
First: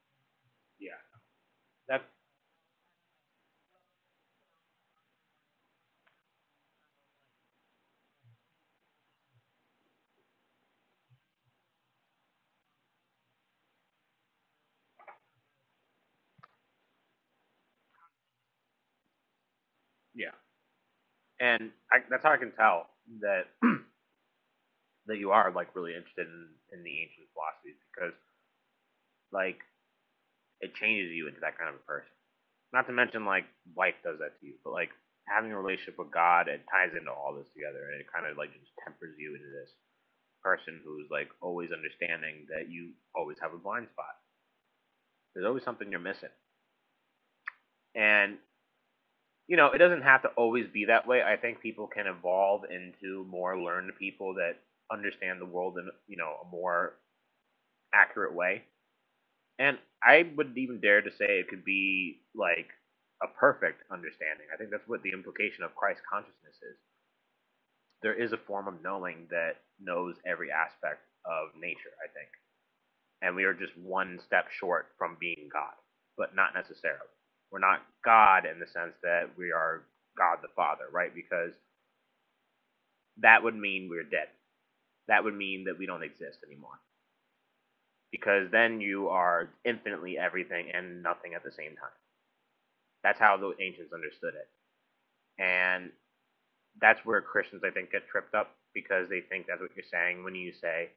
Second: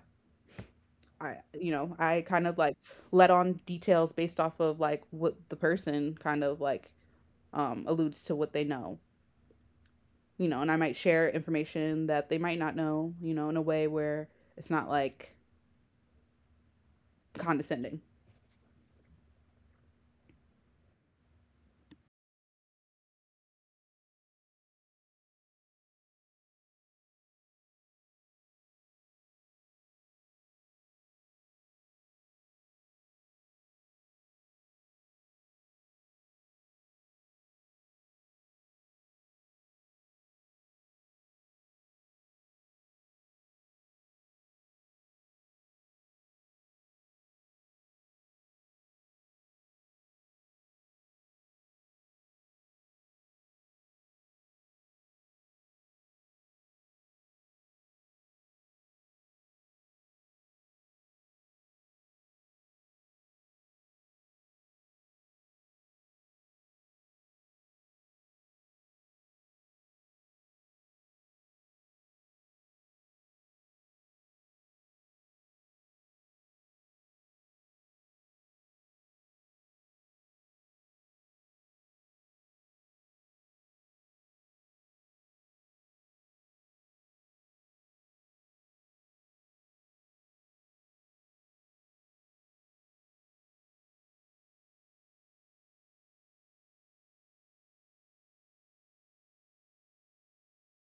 Yeah.
I, you know,
That's
I kind of like let on details based off of like what the person kind of like alludes to what they know, and I might share information that they might not know, in a way where it's not like condescending.
Yeah, that's how I can tell that that you are like really interested in, the ancient philosophies, because like it changes you into that kind of a person. Not to mention, like, life does that to you, but like, having a relationship with God, it ties into all this together, and it kind of like just tempers you into this person who's like always understanding that you always have a blind spot. There's always something you're missing, and it doesn't have to always be that way. I think people can evolve into more learned people that understand the world in a more accurate way. And I would even dare to say it could be like a perfect understanding. I think that's what the implication of Christ consciousness is. There is a form of knowing that knows every aspect of nature, I think. And we are just one step short from being God, but not necessarily. We're not God in the sense that we are God the Father, right? Because that would mean we're dead. That would mean that we don't exist anymore. Because then you are infinitely everything and nothing at the same time. That's how the ancients understood it. And that's where Christians, I think, get tripped up, because they think that's what you're saying when you say,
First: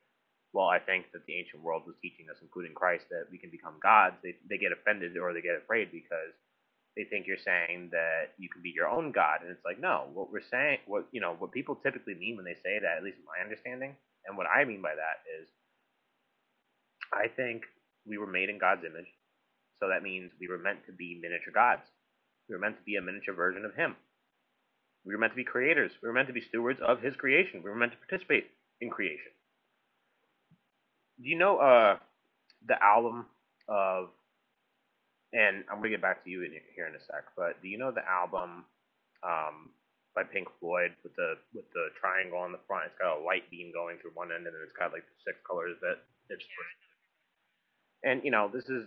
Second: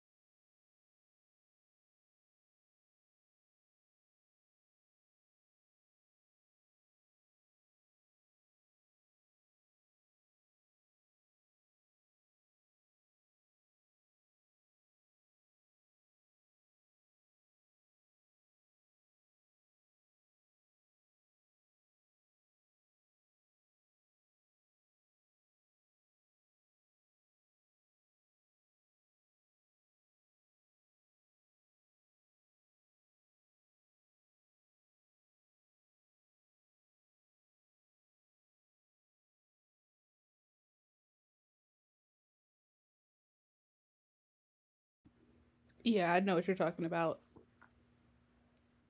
well, I think that the ancient world was teaching us, including Christ, that we can become gods. They get offended, or they get afraid, because they think you're saying that you can be your own god. And it's like, no, what we're saying, what people typically mean when they say that, at least in my understanding, and what I mean by that is, I think we were made in God's image, so that means we were meant to be miniature gods. We were meant to be a miniature version of Him. We were meant to be creators. We were meant to be stewards of His creation. We were meant to participate in creation. Do you know the album of, and I'm going to get back to you in here in a sec, but do you know the album um, by Pink Floyd with the triangle on the front? It's got a light beam going through one end, and then it's got like the six colors that
Yeah, I know
it's
what you're talking about.
and you know, this is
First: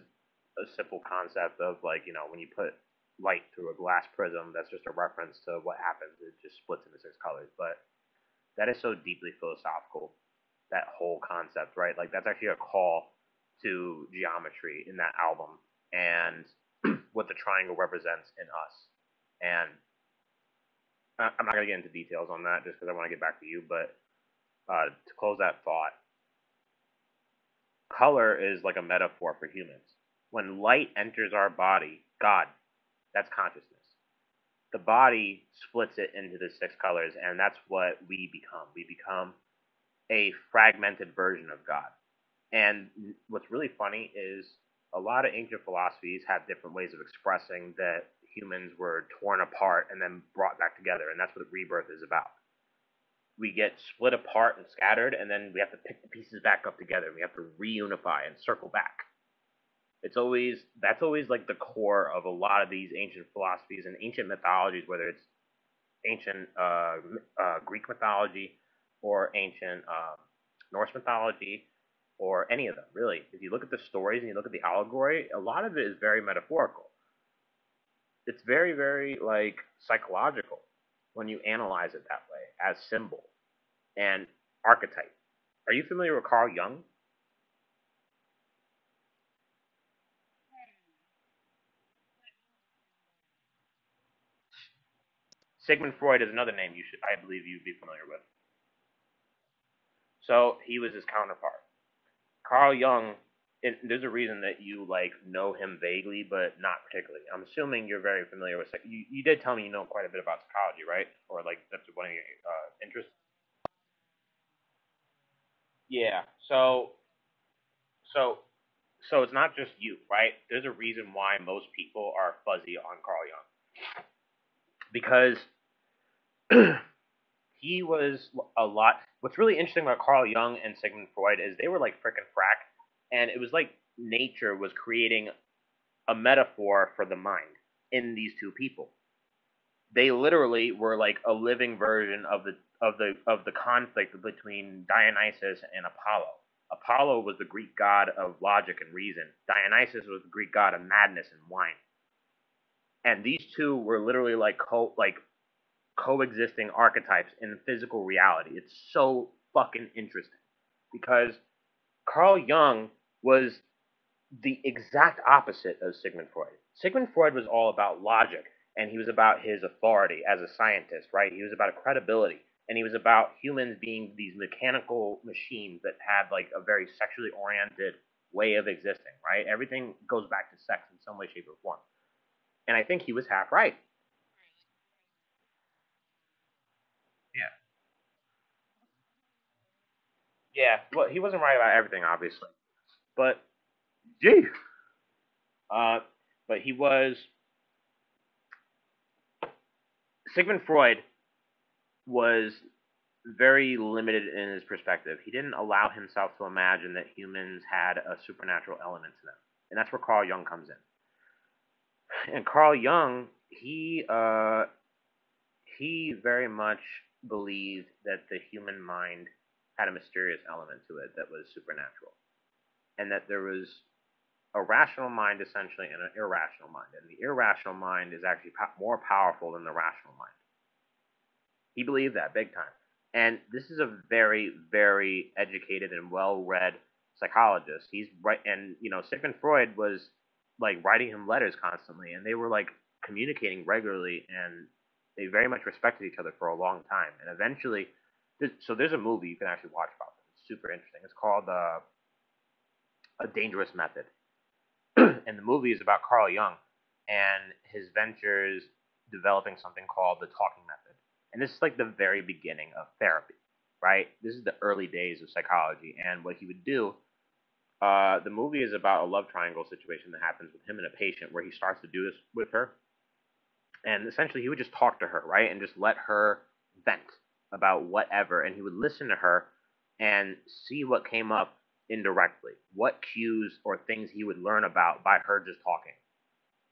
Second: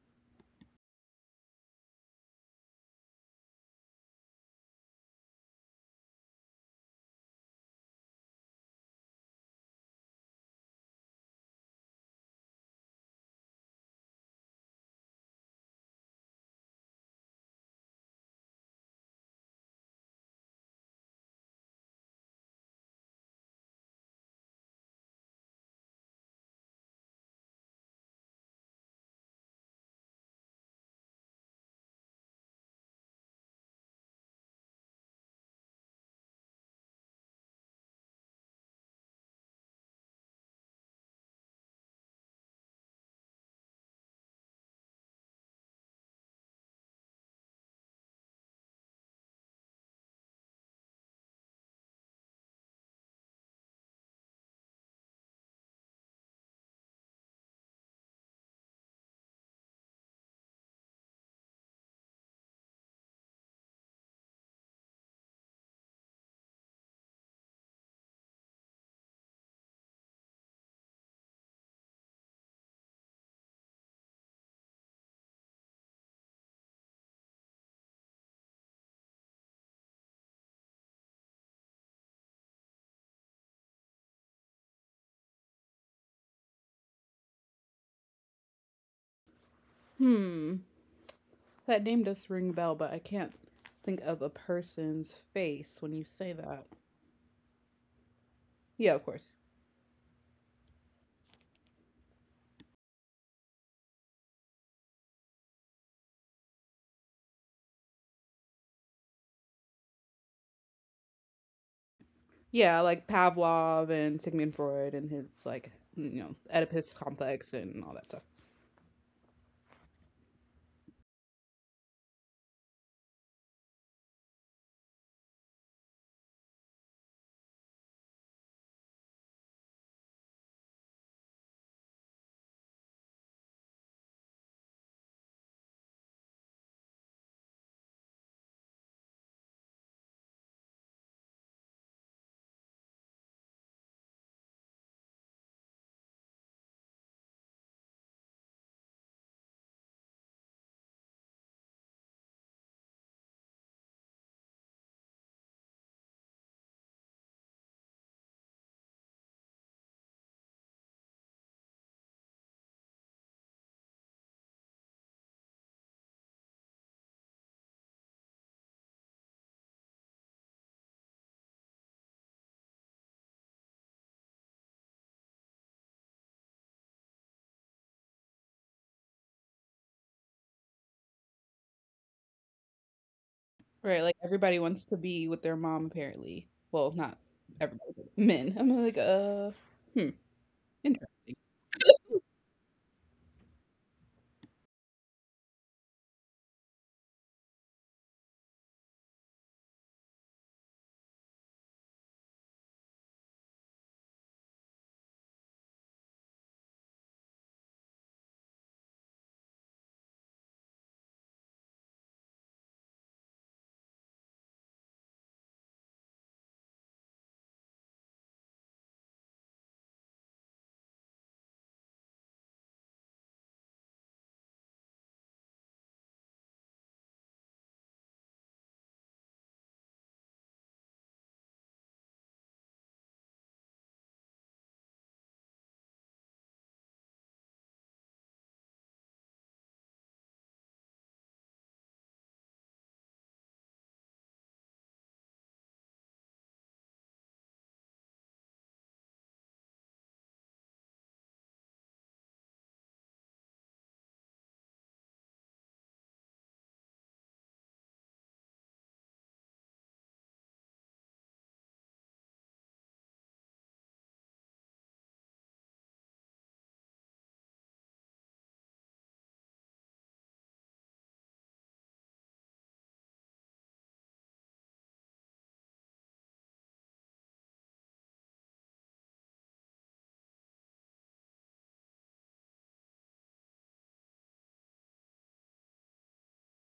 a simple concept of, like, when you put light through a glass prism. That's just a reference to what happens. It just splits into six colors. But that is so deeply philosophical, that whole concept, right? Like, that's actually a call to geometry in that album and what the triangle represents in us. And I am not going to get into details on that, just because I want to get back to you, but to close that thought, color is like a metaphor for humans. When light enters our body, God. That's consciousness. The body splits it into the six colors, and that's what we become. We become a fragmented version of God. And what's really funny is, a lot of ancient philosophies have different ways of expressing that humans were torn apart and then brought back together, and that's what rebirth is about. We get split apart and scattered, and then we have to pick the pieces back up together. We have to reunify and circle back. It's always that's always like the core of a lot of these ancient philosophies and ancient mythologies, whether it's ancient Greek mythology or ancient Norse mythology, or any of them, really. If you look at the stories and you look at the allegory, a lot of it is very metaphorical. It's very, very like psychological when you analyze it that way, as symbol and archetype. Are you familiar with Carl Jung?
Hmm. That name does ring a bell, but I can't think of a person's face when
Sigmund
you
Freud
say
is another
that.
name you should, I believe, you'd be familiar with.
Yeah, of course.
So he was his counterpart, Carl Jung, and there's a reason that you like know him vaguely, but not particularly. I'm assuming you're very familiar with. You did tell me you know quite a bit about psychology, right? Or like, that's one of your
Yeah, like
interests.
Pavlov and Sigmund Freud and his like
Yeah.
Oedipus
So
complex and all that stuff.
so so it's not just you, right? There's a reason why most people are fuzzy on Carl Jung, because he was a lot. What's really interesting about Carl Jung and Sigmund Freud is, they were like frickin' frack, and it was like nature was creating a metaphor for the mind in these two people. They literally were like a living version of the conflict between Dionysus and Apollo. Apollo was the Greek god of logic and reason. Dionysus was the Greek god of madness and wine. And these two were literally like coexisting archetypes in physical reality. It's so fucking interesting because Carl Jung was the exact opposite of Sigmund Freud. Sigmund Freud was all about logic, and he was about his authority as a scientist, right? He was about credibility, and he was about humans being these mechanical machines that had like a very sexually oriented way of existing, right? Everything goes back to sex in some way, shape, or form. And I think he was half right.
Right, like everybody wants to be with their mom apparently. Well, not
Yeah.
everybody, but men. I'm like, hmm,
Yeah. Well, he
interesting.
wasn't right about everything, obviously. But, gee. Uh, but he was, Sigmund Freud was very limited in his perspective. He didn't allow himself to imagine that humans had a supernatural element to them, and that's where Carl Jung comes in. And Carl Jung, he very much believed that the human mind had a mysterious element to it that was supernatural, and that there was a rational mind essentially and an irrational mind, and the irrational mind is actually more powerful than the rational mind. He believed that big time. And this is a very, very educated and well-read psychologist. He's right, and Sigmund Freud was like writing him letters constantly, and they were like communicating regularly, and they very much respected each other for a long time. And eventually, so there's a movie you can actually watch about them. It's super interesting. It's called A Dangerous Method. And the movie is about Carl Jung and his ventures developing something called the talking method. And this is like the very beginning of therapy, right? This is the early days of psychology. And what he would do, the movie is about a love triangle situation that happens with him and a patient where he starts to do this with her. And essentially, he would just talk to her, right? And just let her vent about whatever. And he would listen to her and see what came up indirectly, what cues or things he would learn about by her just talking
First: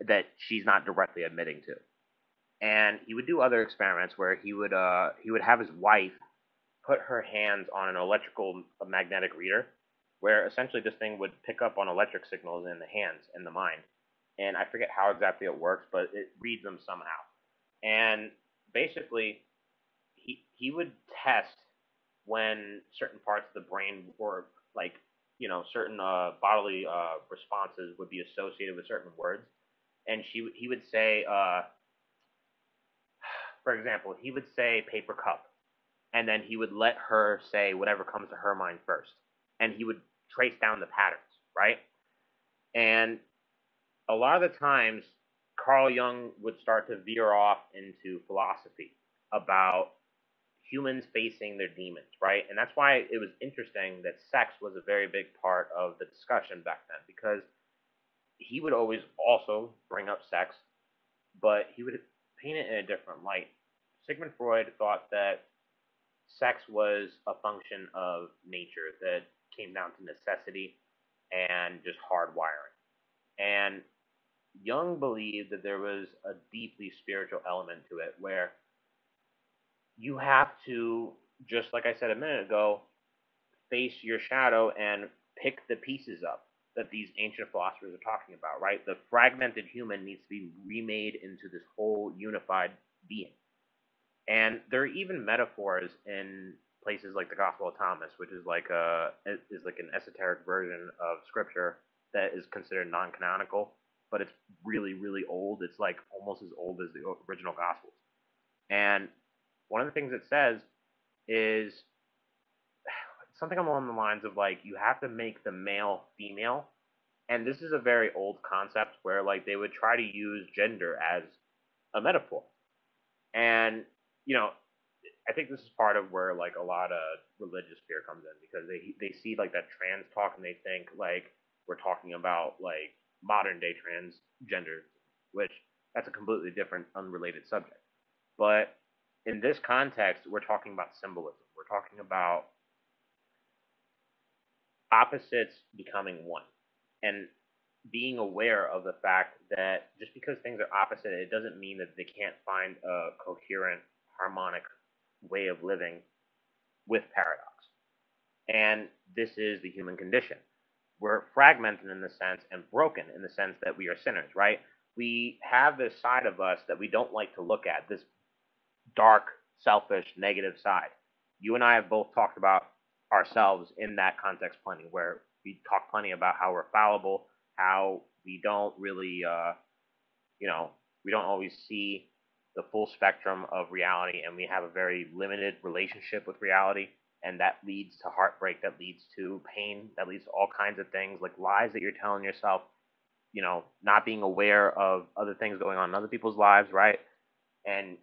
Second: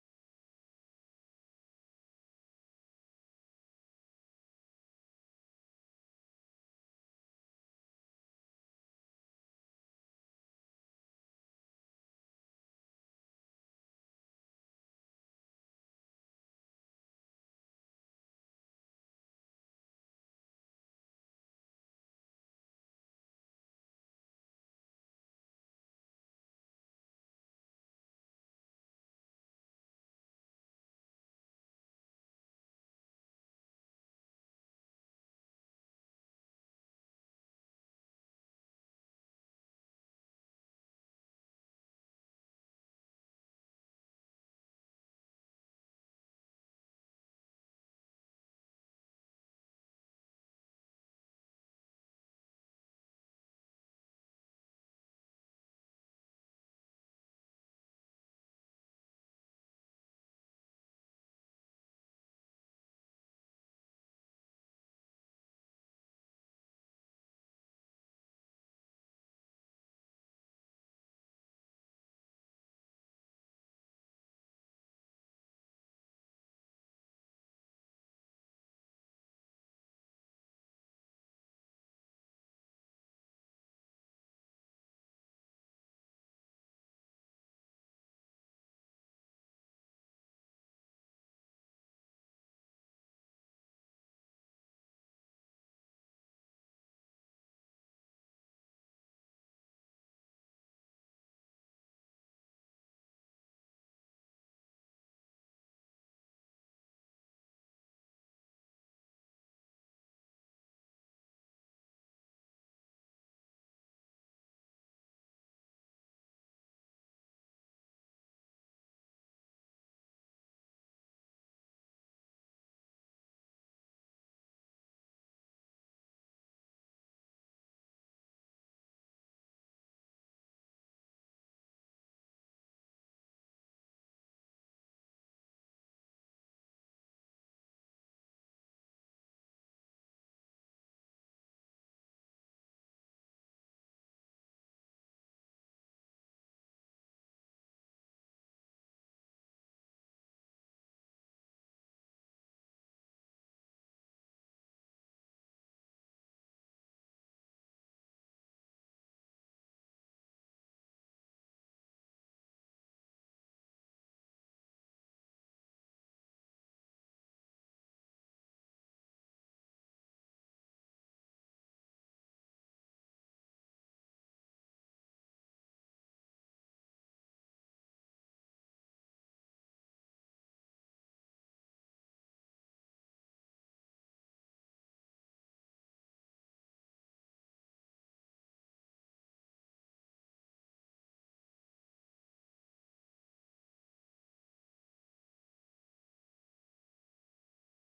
that she's not directly admitting to. And he would do other experiments where he would have his wife put her hands on an electrical magnetic reader, where essentially this thing would pick up on electric signals in the hands, in the mind. And I forget how exactly it works, but it reads them somehow. And basically, he would test when certain parts of the brain were like, certain bodily responses would be associated with certain words. And she he would say for example, he would say paper cup, and then he would let her say whatever comes to her mind first, and he would trace down the patterns, right? And a lot of the times, Carl Jung would start to veer off into philosophy about humans facing their demons, right? And that's why it was interesting that sex was a very big part of the discussion back then, because he would always also bring up sex, but he would paint it in a different light. Sigmund Freud thought that sex was a function of nature that came down to necessity and just hard wiring. And Jung believed that there was a deeply spiritual element to it, where you have to, just like I said a minute ago, face your shadow and pick the pieces up that these ancient philosophers are talking about, right? The fragmented human needs to be remade into this whole unified being. And there are even metaphors in places like the Gospel of Thomas, which is like an esoteric version of Scripture that is considered non-canonical, but it's really, really old. It's like almost as old as the original Gospels. And one of the things it says is something along the lines of like you have to make the male female, and this is a very old concept where like they would try to use gender as a metaphor. And you know, I think this is part of where like a lot of religious fear comes in because they see like that trans talk and they think like we're talking about like modern day transgender, which that's a completely different, unrelated subject. But in this context, we're talking about symbolism. We're talking about opposites becoming one, and being aware of the fact that just because things are opposite, it doesn't mean that they can't find a coherent, harmonic way of living with paradox. And this is the human condition. We're fragmented in the sense and broken in the sense that we are sinners, right? We have this side of us that we don't like to look at, this dark, selfish, negative side. You and I have both talked about ourselves in that context plenty, where we talk plenty about how we're fallible, how we don't really you know, we don't always see the full spectrum of reality, and we have a very limited relationship with reality, and that leads to heartbreak, that leads to pain, that leads to all kinds of things like lies that you're telling yourself, not being aware of other things going on in other people's lives, right? And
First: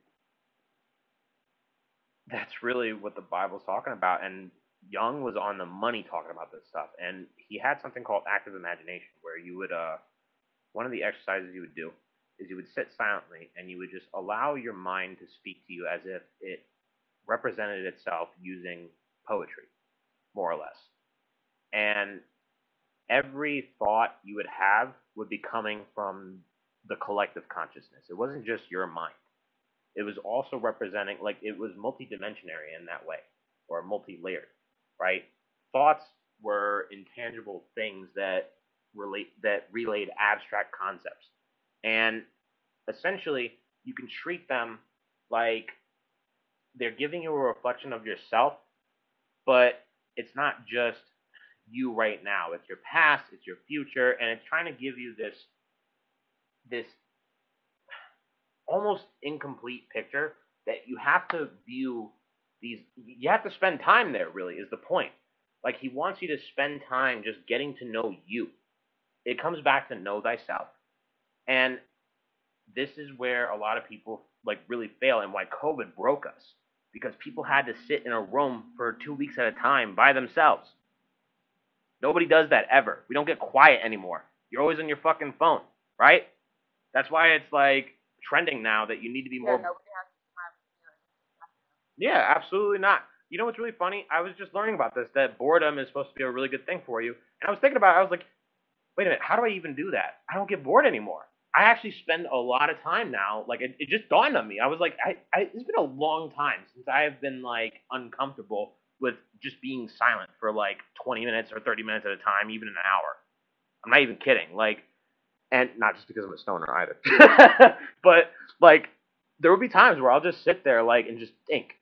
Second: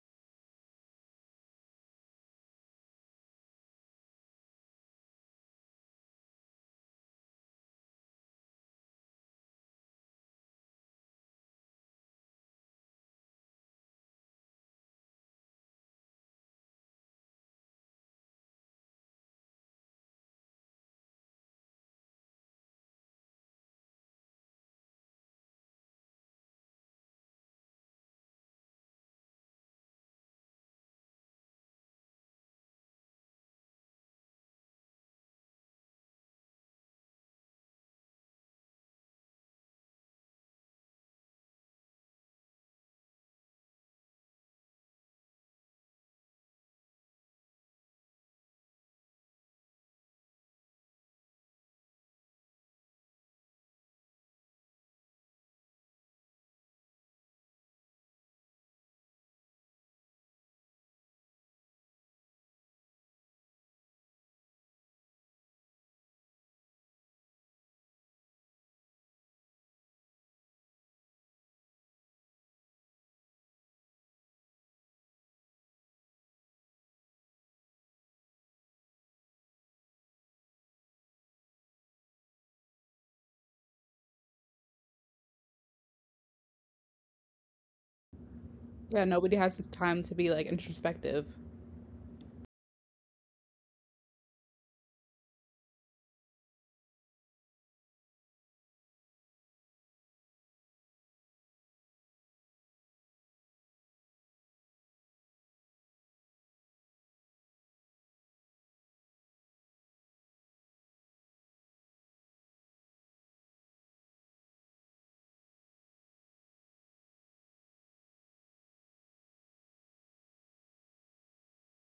that's really what the Bible's talking about. And Young was on the money talking about this stuff, and he had something called active imagination where you would one of the exercises you would do is you would sit silently and you would just allow your mind to speak to you as if it represented itself using poetry, more or less. And every thought you would have would be coming from the collective consciousness. It wasn't just your mind. It was also representing, like, it was multidimensionary in that way, or multi layered, right? Thoughts were intangible things that relate that relayed abstract concepts. And essentially you can treat them like they're giving you a reflection of yourself, but it's not just you right now. It's your past, it's your future, and it's trying to give you this almost incomplete picture that you have to view these you have to spend time there, really is the point. Like he wants you to spend time just getting to know you. It comes back to know thyself. And this is where a lot of people like really fail, and why COVID broke us because people had to sit in a room for 2 weeks at a time by themselves. Nobody does that ever. We don't get quiet anymore. You're always on your fucking phone, right? That's why it's like trending now that
Yeah,
you need to
nobody
be
has
more.
the time to be like introspective.
Yeah, absolutely not. You know what's really funny? I was just learning about this that boredom is supposed to be a really good thing for you. And I was thinking about it, I was like, wait a minute, how do I even do that? I don't get bored anymore. I actually spend a lot of time now. Like it just dawned on me. I was like, I it's been a long time since I have been like uncomfortable with just being silent for like 20 minutes or 30 minutes at a time, even an hour. I'm not even kidding. Like and not just because I'm a stoner either, but like there would be times where I'll just sit there like and just think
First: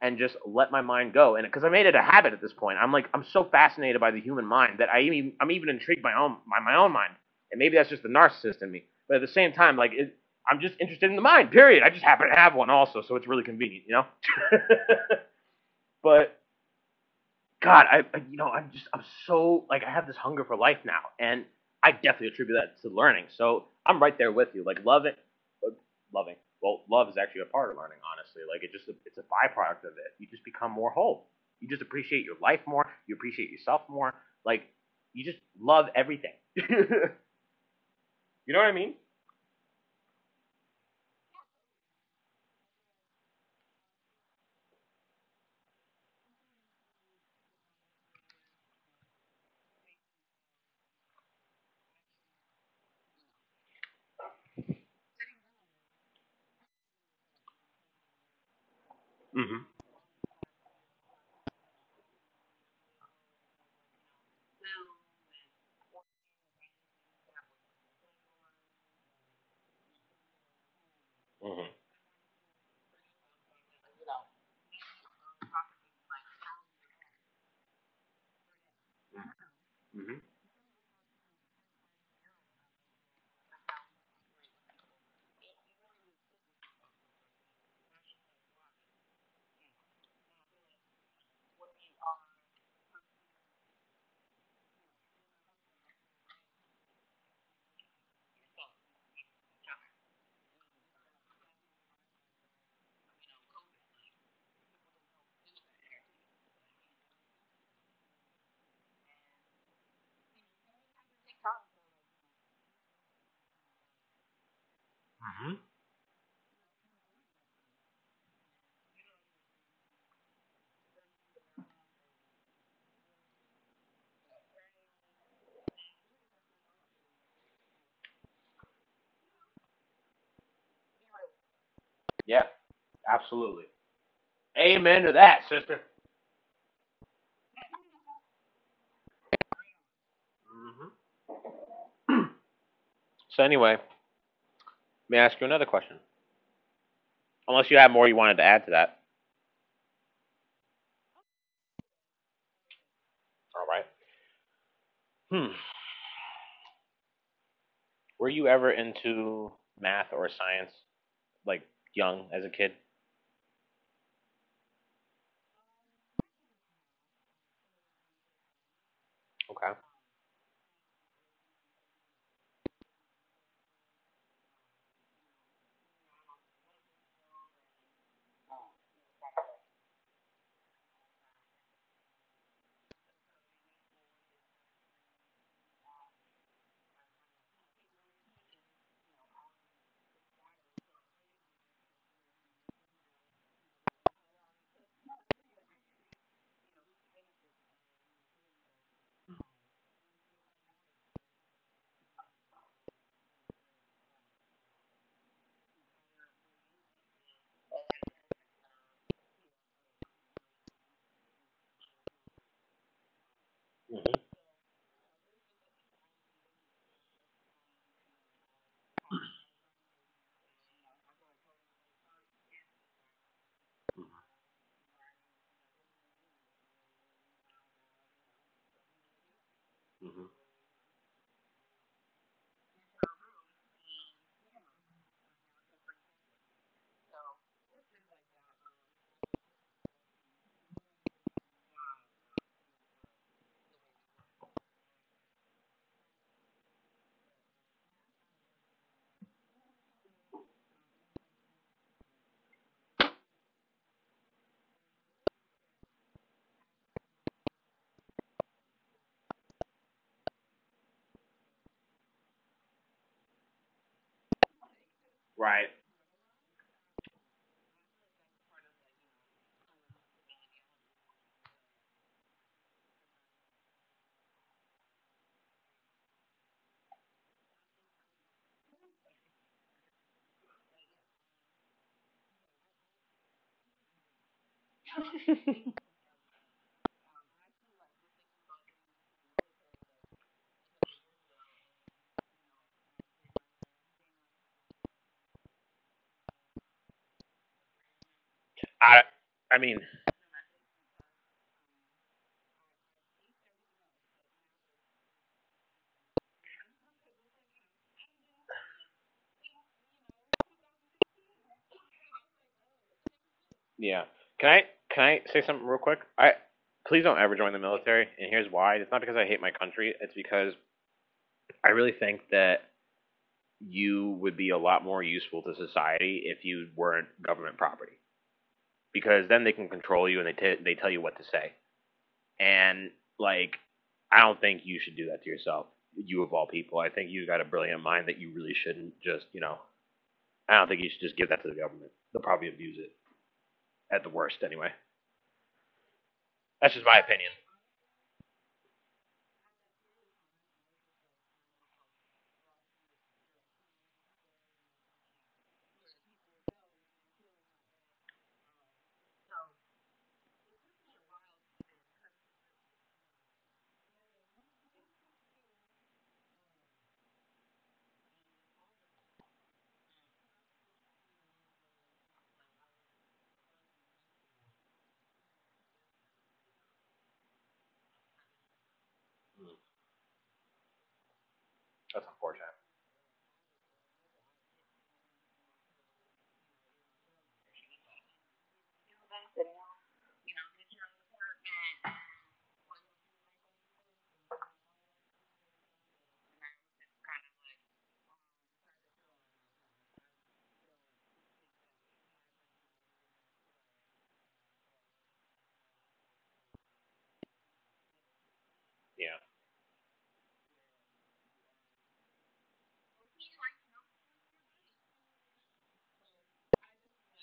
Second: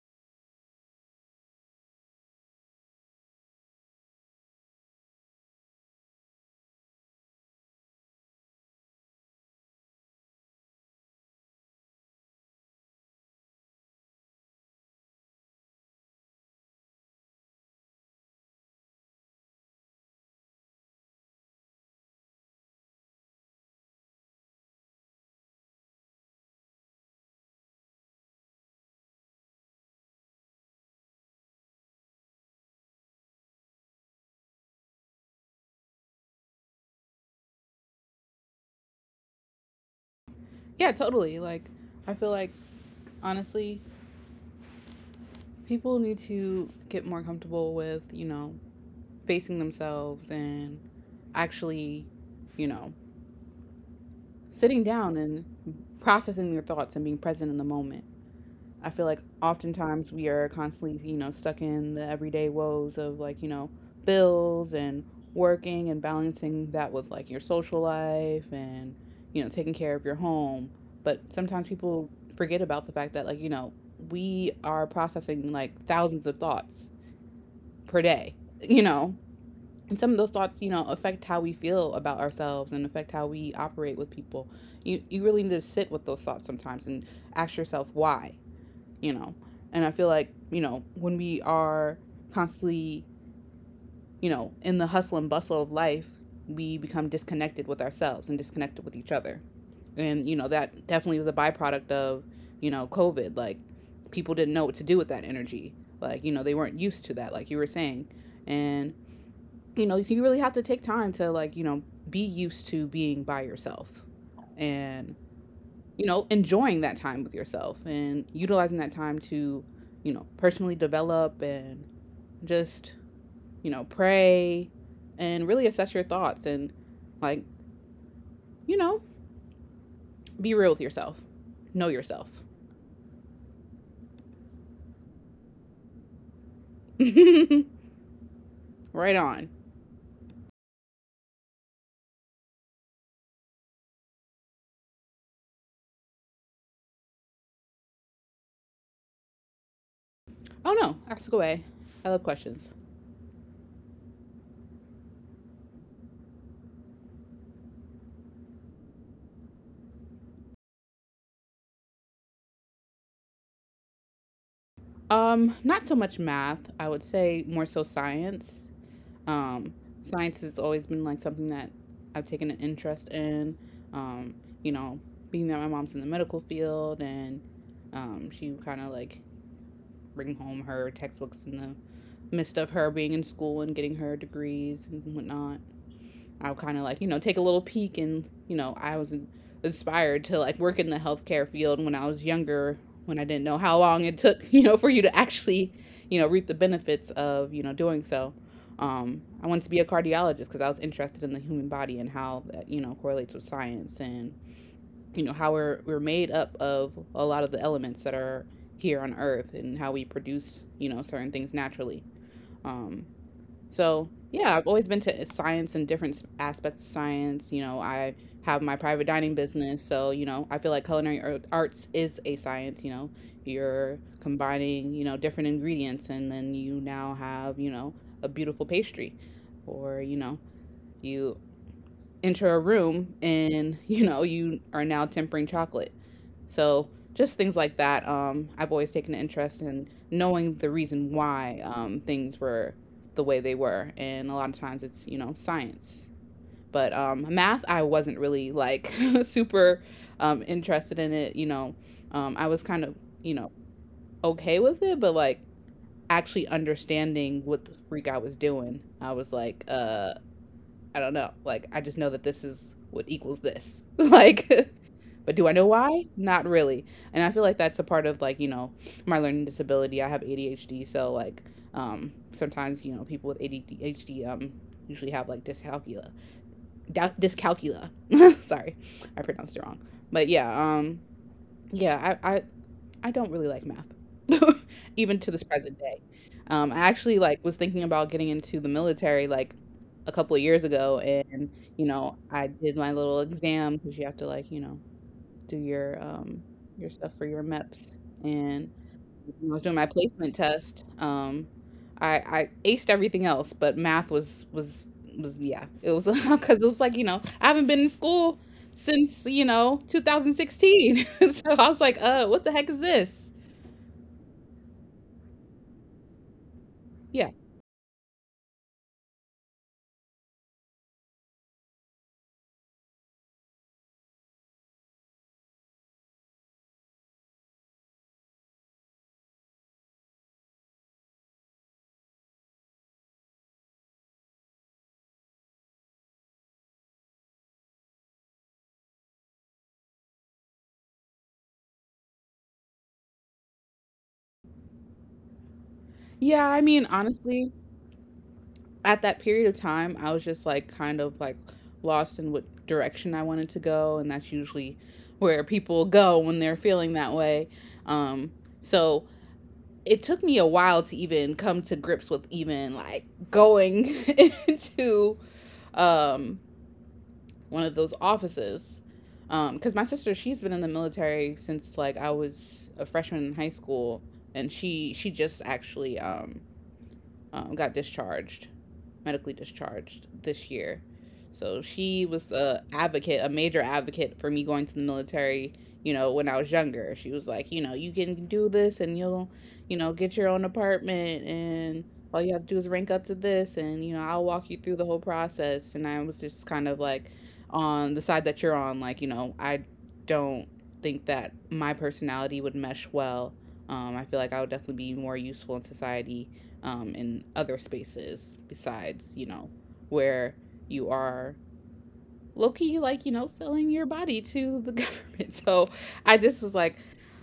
and just let my mind go, and because I made it a habit at this point, I'm like I'm so fascinated by the human mind that I'm even intrigued by my own mind, and maybe that's just the narcissist in me, but at the same time like it, I'm just interested in the mind. Period. I just happen to have one also, so it's really convenient, you know. But God, I'm so like I have this hunger for life now, and I definitely attribute that to learning. So I'm right there with you. Like loving, loving. Well, love is actually a part of learning, honestly. Like it's a byproduct of it. You just become more whole. You just appreciate your life more. You appreciate yourself more. Like you just love everything. You know what I mean?
Yeah, totally. Like, I feel like honestly, people need to get more comfortable with, facing themselves and actually, you know, sitting down and processing their thoughts and being present in the moment. I feel like
Mm-hmm.
oftentimes we are constantly, stuck in the everyday woes of like, bills and working and balancing that with like your social life and, taking care of your home. But sometimes
Mm-hmm.
people forget about the fact that like, we are processing like thousands of thoughts per day, you know. And some of
Mm-hmm.
those thoughts, affect how we feel about ourselves and affect how we operate with people. You really need to sit with those thoughts sometimes and ask yourself why you know. And I feel like, when we are constantly, in the hustle and bustle of life, we become disconnected with ourselves and disconnected with each other. And, that definitely was a byproduct of, COVID. Like, people didn't know what to do with that energy. Like, they weren't used to that, like you were saying. And, so you really have to take time to, like, be used to being by yourself and
Mm-hmm.
enjoying that time with yourself and utilizing that time to, personally develop and just, pray and really assess your thoughts and, like, you know, be real with yourself. Know yourself.
Yeah, absolutely. Amen to that, sister.
Right on.
So anyway, may I ask you another question? Unless you have more you wanted to add to that.
Oh no, ask away. I love questions.
All right. Hmm. Were you ever into math or science, like young as a kid?
Not so much math. I would say more so science.
Okay.
Um, science has always been like something that I've taken an interest in. Um, you know, being that my mom's in the medical field and she would kind of like bring home her textbooks in the midst of her being in school and getting her degrees and whatnot. I'll kind of like, take a little peek and, I was inspired to like work in the healthcare field when I was younger, when I didn't know how long it took, for you to actually, reap the benefits of, doing so. I wanted to be a cardiologist because I was interested in the human body and how that, correlates with science and, how we're made up of a lot of the elements that are here on earth and how we produce, certain things naturally. Um, so,
Mm-hmm.
yeah, I've always been to science and different aspects of science. You know, I have my private dining business. So, you know, I feel like culinary arts is a science. You know, you're combining, you know, different ingredients and then you now have, you know, a beautiful pastry or, you
Mm-hmm.
know, you enter a room and you know you are now tempering chocolate. So just things like that. I've always taken an interest in knowing the reason why things were the way they were, and a lot of times it's, you know, science. But math I wasn't really like super interested in it, you know. I was kind of, you know, okay with it, but like actually understanding what the freak I was doing, I was like, I don't know. Like, I just know that this is what equals this. Like, but do I know
Right.
why? Not really. And I feel like that's a part of like, you know, my learning disability. I have ADHD, so like, sometimes, you know, people with ADHD usually have like dyscalculia. Dyscalculia. Sorry, I pronounced it wrong. But yeah, um, yeah, I, I don't really like math, even to this present day. I actually like was thinking about getting into the military like a couple of years ago, and you know I did my little exam, because you have to, like, you know, do your stuff for your MEPS, and
I.
when I
I
was doing
mean.
my placement test. I aced everything else, but math was yeah. It was because it was like, you know, I haven't been in school since, you know, 2016, so I was like, what the heck is this?
Yeah. Can I? Can I say something real quick? I. Please don't
Yeah.
ever join the military. And here's why. It's not because I hate my country. It's because I really think that you would be a lot more useful to society if you weren't government property. Because then they can control you, and they tell you what to say. And like, I don't think you should do that to yourself. You of all people, I think you got a brilliant mind that you really shouldn't just, I don't think you should just give that to the government. They'll probably abuse it at the worst anyway.
Yeah, I
That's just
mean,
my opinion.
honestly, at that period of time, I was just like kind of like lost in what direction I wanted to go, and that's usually where people go when they're feeling that way. Um, so it took me a while to even come to grips with even like going into um one of those offices. Because my sister, she's been in the military since like I was a freshman in high school, and she just actually got discharged, medically discharged this year. So she
That's
was
unfortunate.
a advocate, a major advocate for me going to the military. You know, when I was younger, she was like, you know, you can do this, and you'll, you know, get your own apartment, and all you have to do is rank up to this, and, you know, I'll walk you through the whole process. And I was just kind of like, on the side that you're on, like, you know, I don't think that my personality would mesh well. I feel like I would definitely be more useful in society in other spaces besides,
Yeah.
you know, where you are low key, like, you know, selling your body to the government. So I just was like,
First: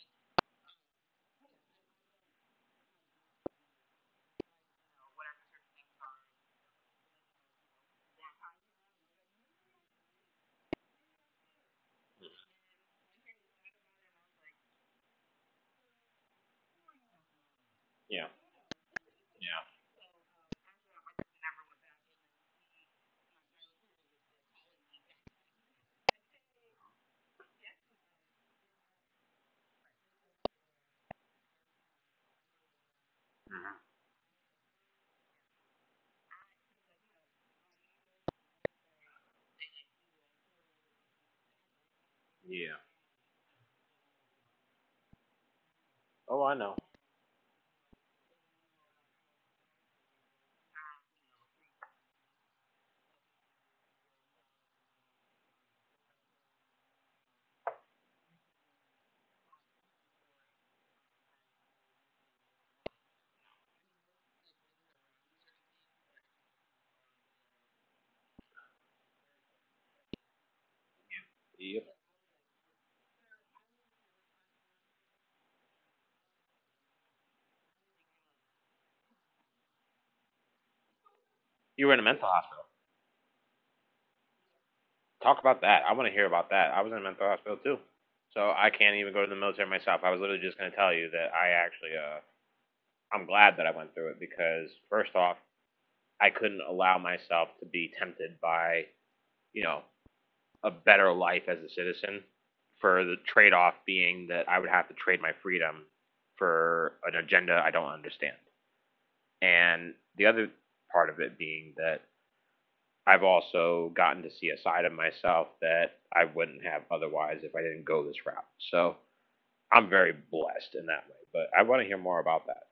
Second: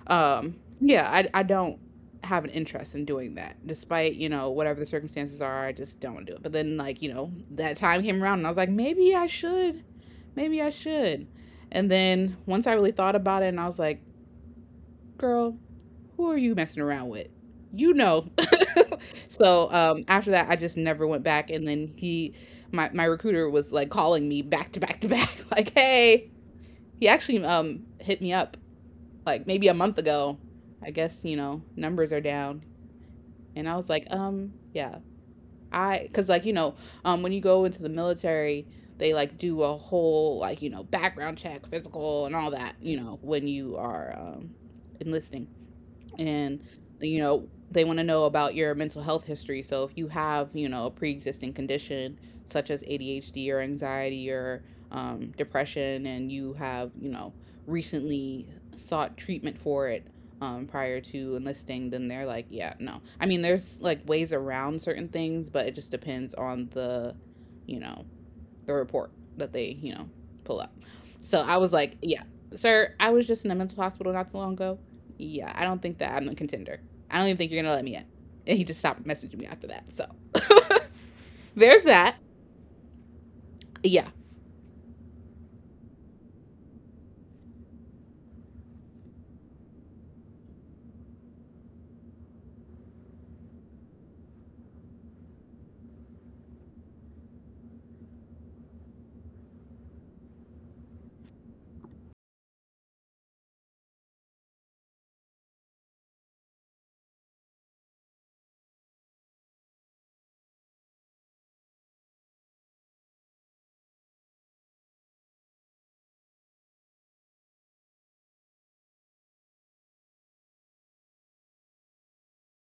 yeah, I don't have an interest in doing that despite, you know, whatever the circumstances are. I just don't want to do it. But then, like, you know, that time came around and I was like, maybe I should. Maybe I should. And then once I really thought about it, and I was like, girl, who are you messing around with? You
Yeah.
know.
Yeah.
So after that, I just never went back. And then he, my recruiter was like calling me back to back to back, like, hey, he actually hit me up like maybe a month ago. I guess, you know, numbers are down. And I was like, yeah, I, cause like, you know, when you go into the military, they like do a whole like, you know, background check, physical and all
Yeah.
that, you know, when you are enlisting,
Oh, I
and
know.
you know they want to know about your mental health history. So if you have, you know, a pre-existing condition such as ADHD or anxiety or depression, and you have, you know, recently sought treatment for it prior to enlisting, then they're like, yeah no, I mean, there's like ways around certain things, but it just depends on the, you know, the report that they, you know, pull up. So I was
Yep.
like, yeah, sir, I was just in a mental hospital not too long ago. Yeah, I don't think that I'm a contender. I don't even think you're gonna let me in. And he just stopped messaging me after that. So there's
You were in a
that.
mental hospital.
Yeah.
Talk about that. I want to hear about that. I was in a mental hospital too. So I can't even go to the military myself. I was literally just going to tell you that I actually, I'm glad that I went through it because first off, I couldn't allow myself to be tempted by, you know, a better life as a citizen for the trade off being that I would have to trade my freedom for an agenda I don't understand. And the other part of it being that I've also gotten to see a side of myself that I wouldn't have otherwise if I didn't go this route. So I'm very blessed in that way. But I want to hear more about that.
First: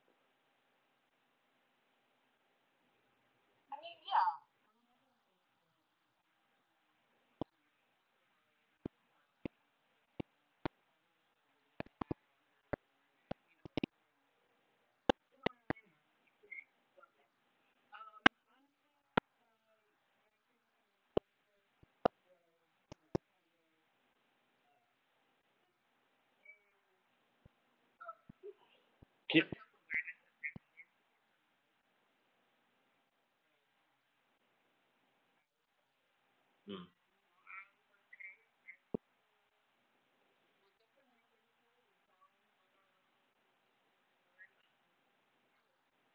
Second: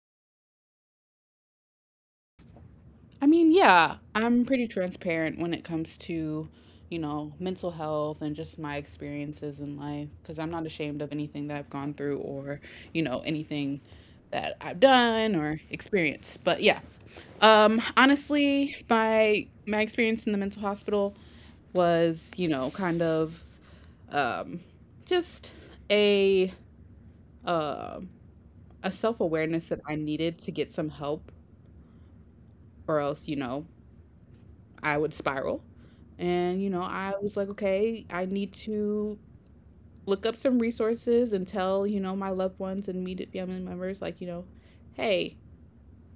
I mean, yeah, I'm pretty transparent when it comes to, you know, mental health and just my experiences in life, because I'm not ashamed of anything that I've gone through or, you know, anything that I've done or experienced. But yeah. Honestly, my experience in the mental hospital was, you know, kind of um just a um a
Can
self-awareness that I needed to get some help or else, you know, I would spiral. And, you know,
mm,
I was like, okay, I need to look up some resources and tell, you know, my loved ones and immediate family members, like, you know, hey,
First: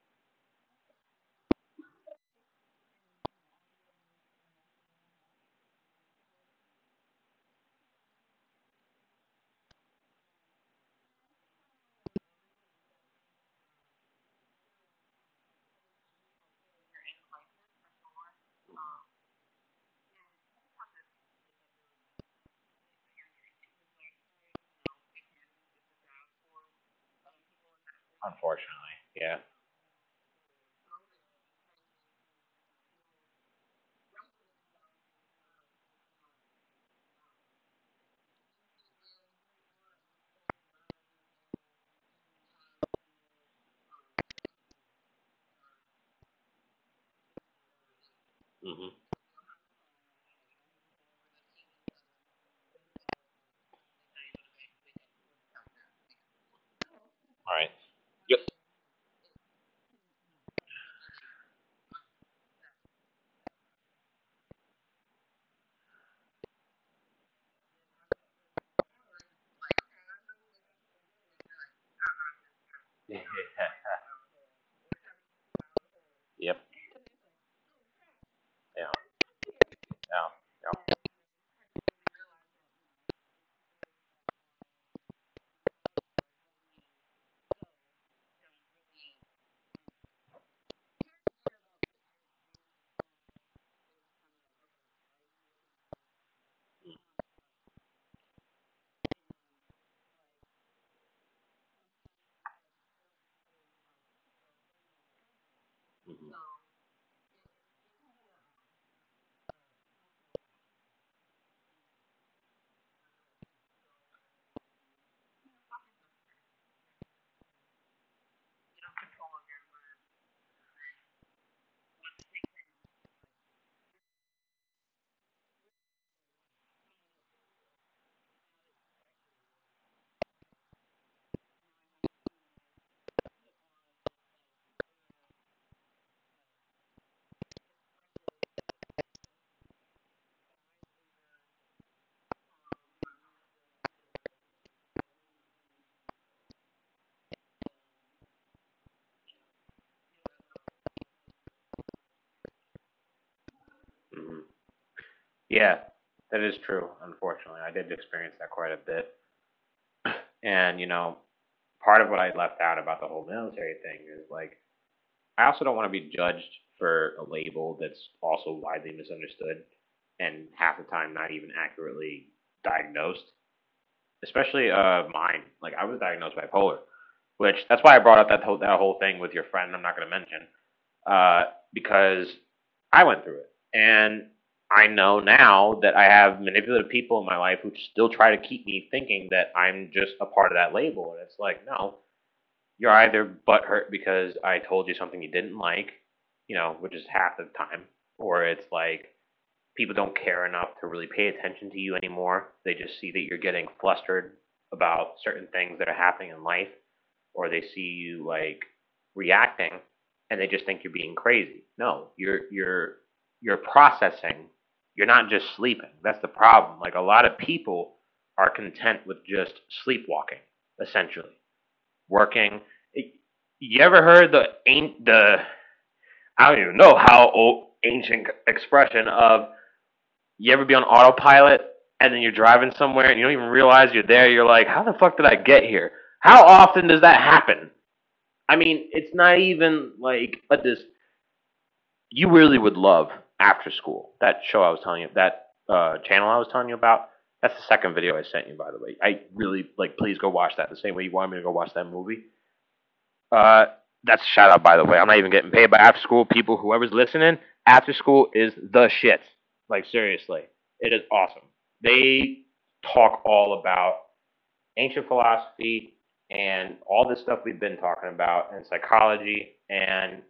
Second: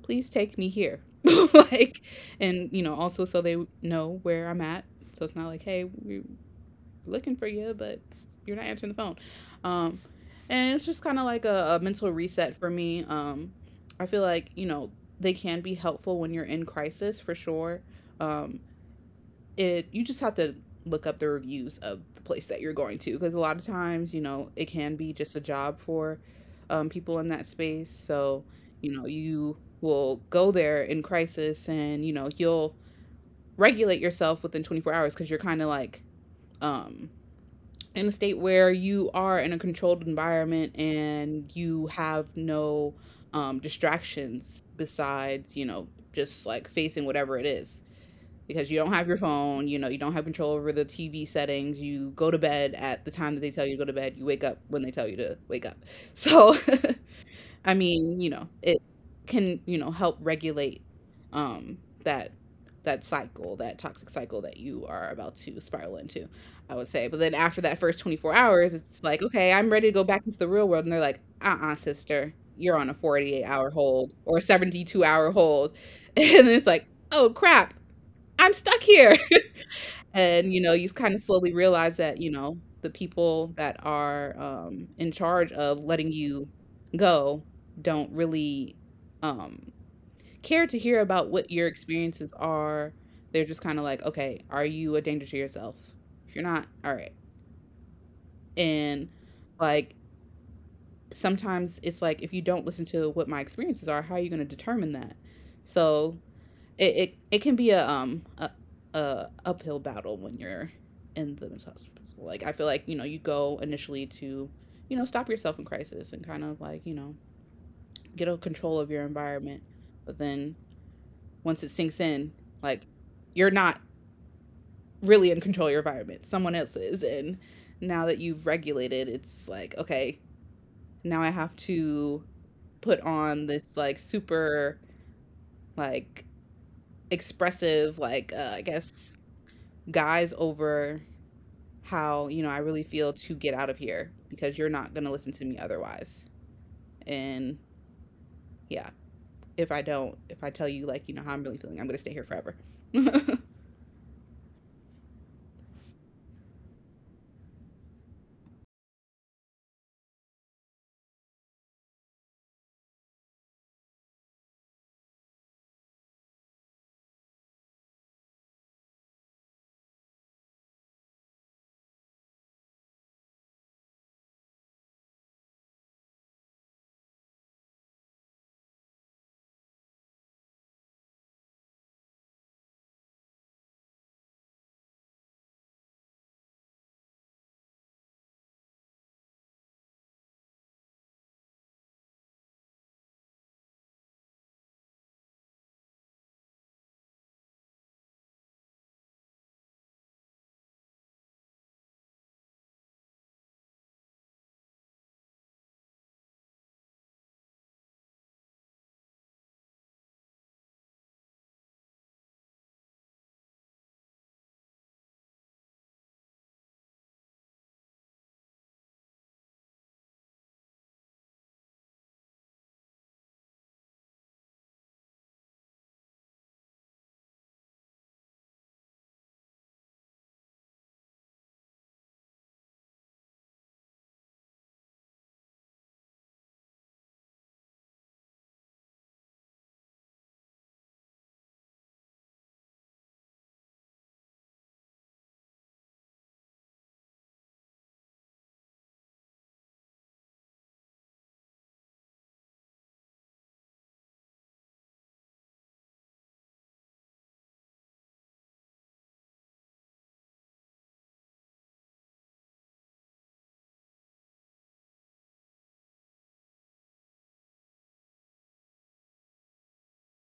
please take me here. Like, and, you know, also so they know where I'm at. So it's not like, hey, we're looking for you, but you're not answering the phone. Um, and it's just kind of like a mental reset for me. I feel like, you know, they can be helpful when you're in crisis for sure. Um, it you just have to look up the reviews of the place that you're going to, because a lot of times, you know, it can be just a job for people in that space. So, you know,
yeah.
you will go there in crisis and, you know, you'll regulate yourself within 24 hours, because you're kind of like um, in a state where you are in a controlled environment, and you have no distractions besides, you know, just like facing whatever it is, because you don't
Mm-hmm.
have your phone, you know, you don't have control over the TV settings. You go to bed at the time that they tell you to go to bed. You wake up when they tell you to wake up. So,
All right.
I mean, you
Yep.
know, it can, you know, help regulate um that that cycle, that toxic cycle that you are about to spiral into, I would say. But then after that first 24 hours, it's like, okay, I'm ready to go back into the real world. And they're like, sister, you're on a 48-hour hold or a 72-hour hold. And
Yep.
it's
Yeah.
like, oh crap, I'm stuck
Yeah.
here. And, you know, you
Yeah.
kind of slowly realize that, you know, the people that are, in charge of letting you go don't really, um, care to hear about what your experiences are. They're just kind of like, "Okay, are you a danger to yourself? If you're not, all right." And, like, sometimes it's like, if you don't listen to what my experiences are, how are you gonna determine that? So it can be a a uphill battle when you're in the mental hospital. Like, I feel like, you know, you go initially to, you know, stop yourself in crisis and kind of like, you know, get a control of your environment, but then once it sinks in, like, you're not really in control of your environment. Someone else is, and now that you've regulated, it's like, okay, now I have to put on this like super like expressive like I guess guise over how, you know, I really feel to get out of here, because you're not going to listen to me otherwise. And yeah, if I don't, if I tell you, like, you know, how I'm really feeling, I'm going to stay here forever. I'm
Mhm. Yeah, that is true. Unfortunately, I did experience that quite a bit. And you know, part of what I left out about the whole military thing is like I also don't want to be judged for a label that's also widely misunderstood and half the time not even accurately diagnosed. Especially mine. Like I was diagnosed bipolar, which that's why I brought up that whole thing with your friend. I'm not going to mention uh, because I went through it. And I know now that I have manipulative people in my life who still try to keep me thinking that I'm just a part of that label. And it's like, no, you're either butthurt because I told you something you didn't like, you know, which is half the time, or it's like people don't care enough to really pay attention to you anymore. They just see that you're getting flustered about certain things that are happening in life, or they see you like reacting, and they just think you're being crazy. No, you're processing. You're not just sleeping. That's the problem. Like a lot of people are content with just sleepwalking, essentially working. You ever heard the ain't the I don't even know how old ancient expression of you ever be on autopilot and then you're driving somewhere and you don't even realize you're there. You're like, how the fuck did I get here? How often does that happen? I mean, it's not even like but this. You really would love After School, that show I was telling you, that channel I was telling you about. That's the second video I sent you, by the way. I really like. Please go watch that. The same way you wanted me to go watch that movie. Uh, that's a shout out, by the way. I'm not even getting paid by After School people. Whoever's listening, After School is the shit. Like seriously, it is awesome. They talk all about ancient philosophy and all this stuff we've been talking about, and psychology and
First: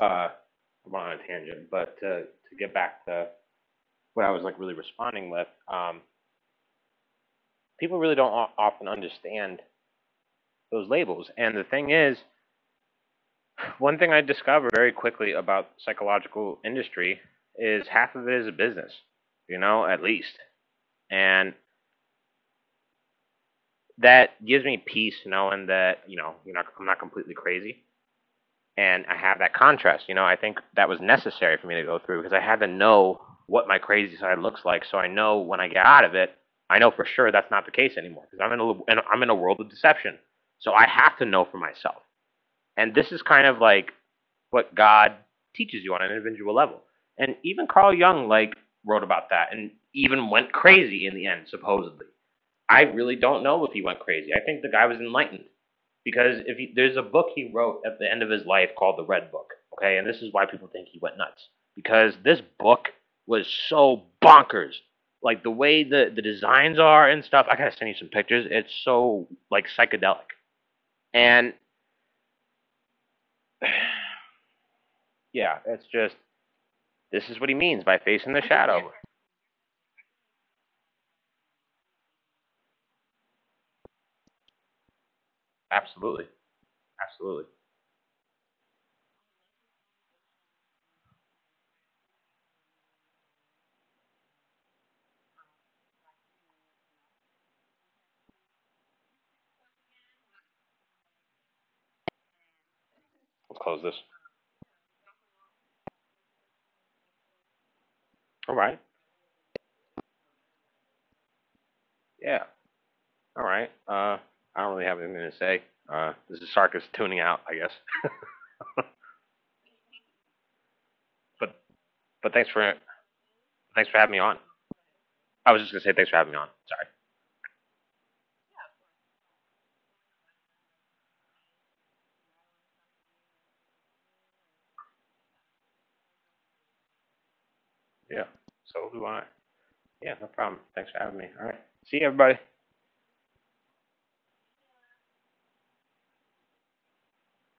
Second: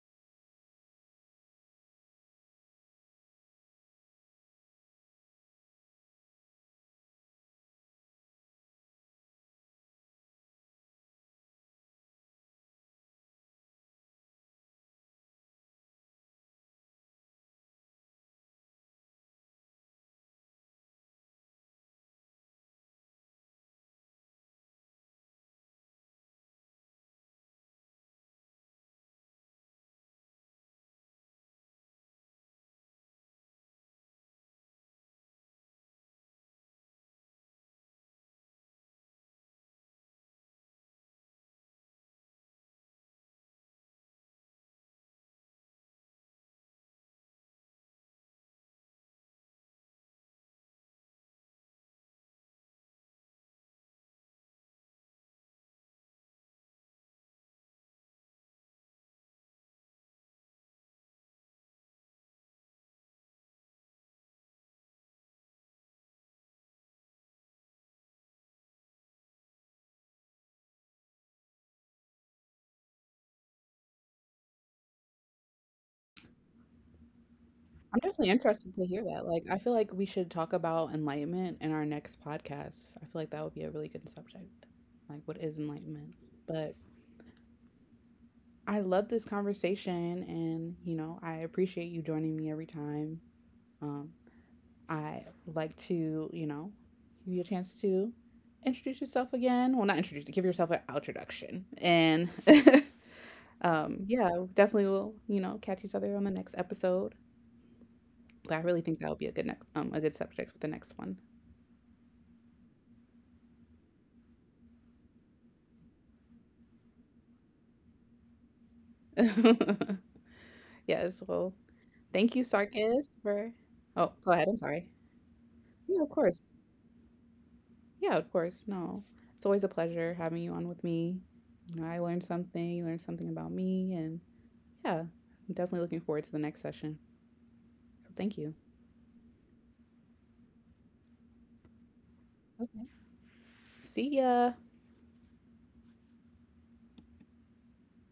I went on a tangent, but to get back to what I was like really responding with, um, people really don't often understand those labels. And the thing is, one thing I discovered very quickly about the psychological industry is half of it is a business, you know, at least. And that gives me peace knowing that, you know, you're not, I'm not completely crazy. And I have that contrast. You know, I think that was necessary for me to go through because I had to know what my crazy side looks like, so I know when I get out of it, I know for sure that's not the case anymore because I'm in a world of deception. So I have to know for myself, and this is kind of like what God teaches you on an individual level. And even Carl Jung like wrote about that, and even went crazy in the end, supposedly. I really don't know if he went crazy. I think the guy was enlightened because if you, there's a book he wrote at the end of his life called the Red Book, okay, and this is why people think he went nuts because this book was so bonkers, like the way the designs are and stuff. I gotta send you some pictures. It's so like psychedelic, and yeah, it's just this is what he means by
definitely
facing the
interested to
shadow.
hear that. Like, I feel like we should talk about enlightenment in our next podcast. I feel like that would be a really good subject. Like, what is enlightenment?
Absolutely,
But
absolutely.
I love this conversation, and you know, I appreciate you joining me every time. Um, I like to, you know, give you a chance to introduce yourself again. Well, not introduce, give yourself an introduction. And
Let's close this.
yeah, definitely will, you know, catch each other on the next episode. But
All
I
right,
really think that would be a good next, a good subject for the next one.
yeah, all right. I don't really have anything to say. This is Sarkis tuning out, I guess.
Yes. Well,
But but
thank you,
thanks for
Sarkis, for.
thanks for having
Oh,
me
go
on.
ahead. I'm sorry.
I was just gonna say
Yeah, of
thanks for having me
course.
on. Sorry.
Yeah, of course. No, it's always a pleasure having you on with me. You know, I learned something. You learned something about me, and yeah, I'm definitely looking forward to the next session.
Yeah.
Thank you.
So do I. Yeah, no problem. Thanks for having me. All right. See you, everybody.
Okay. See ya.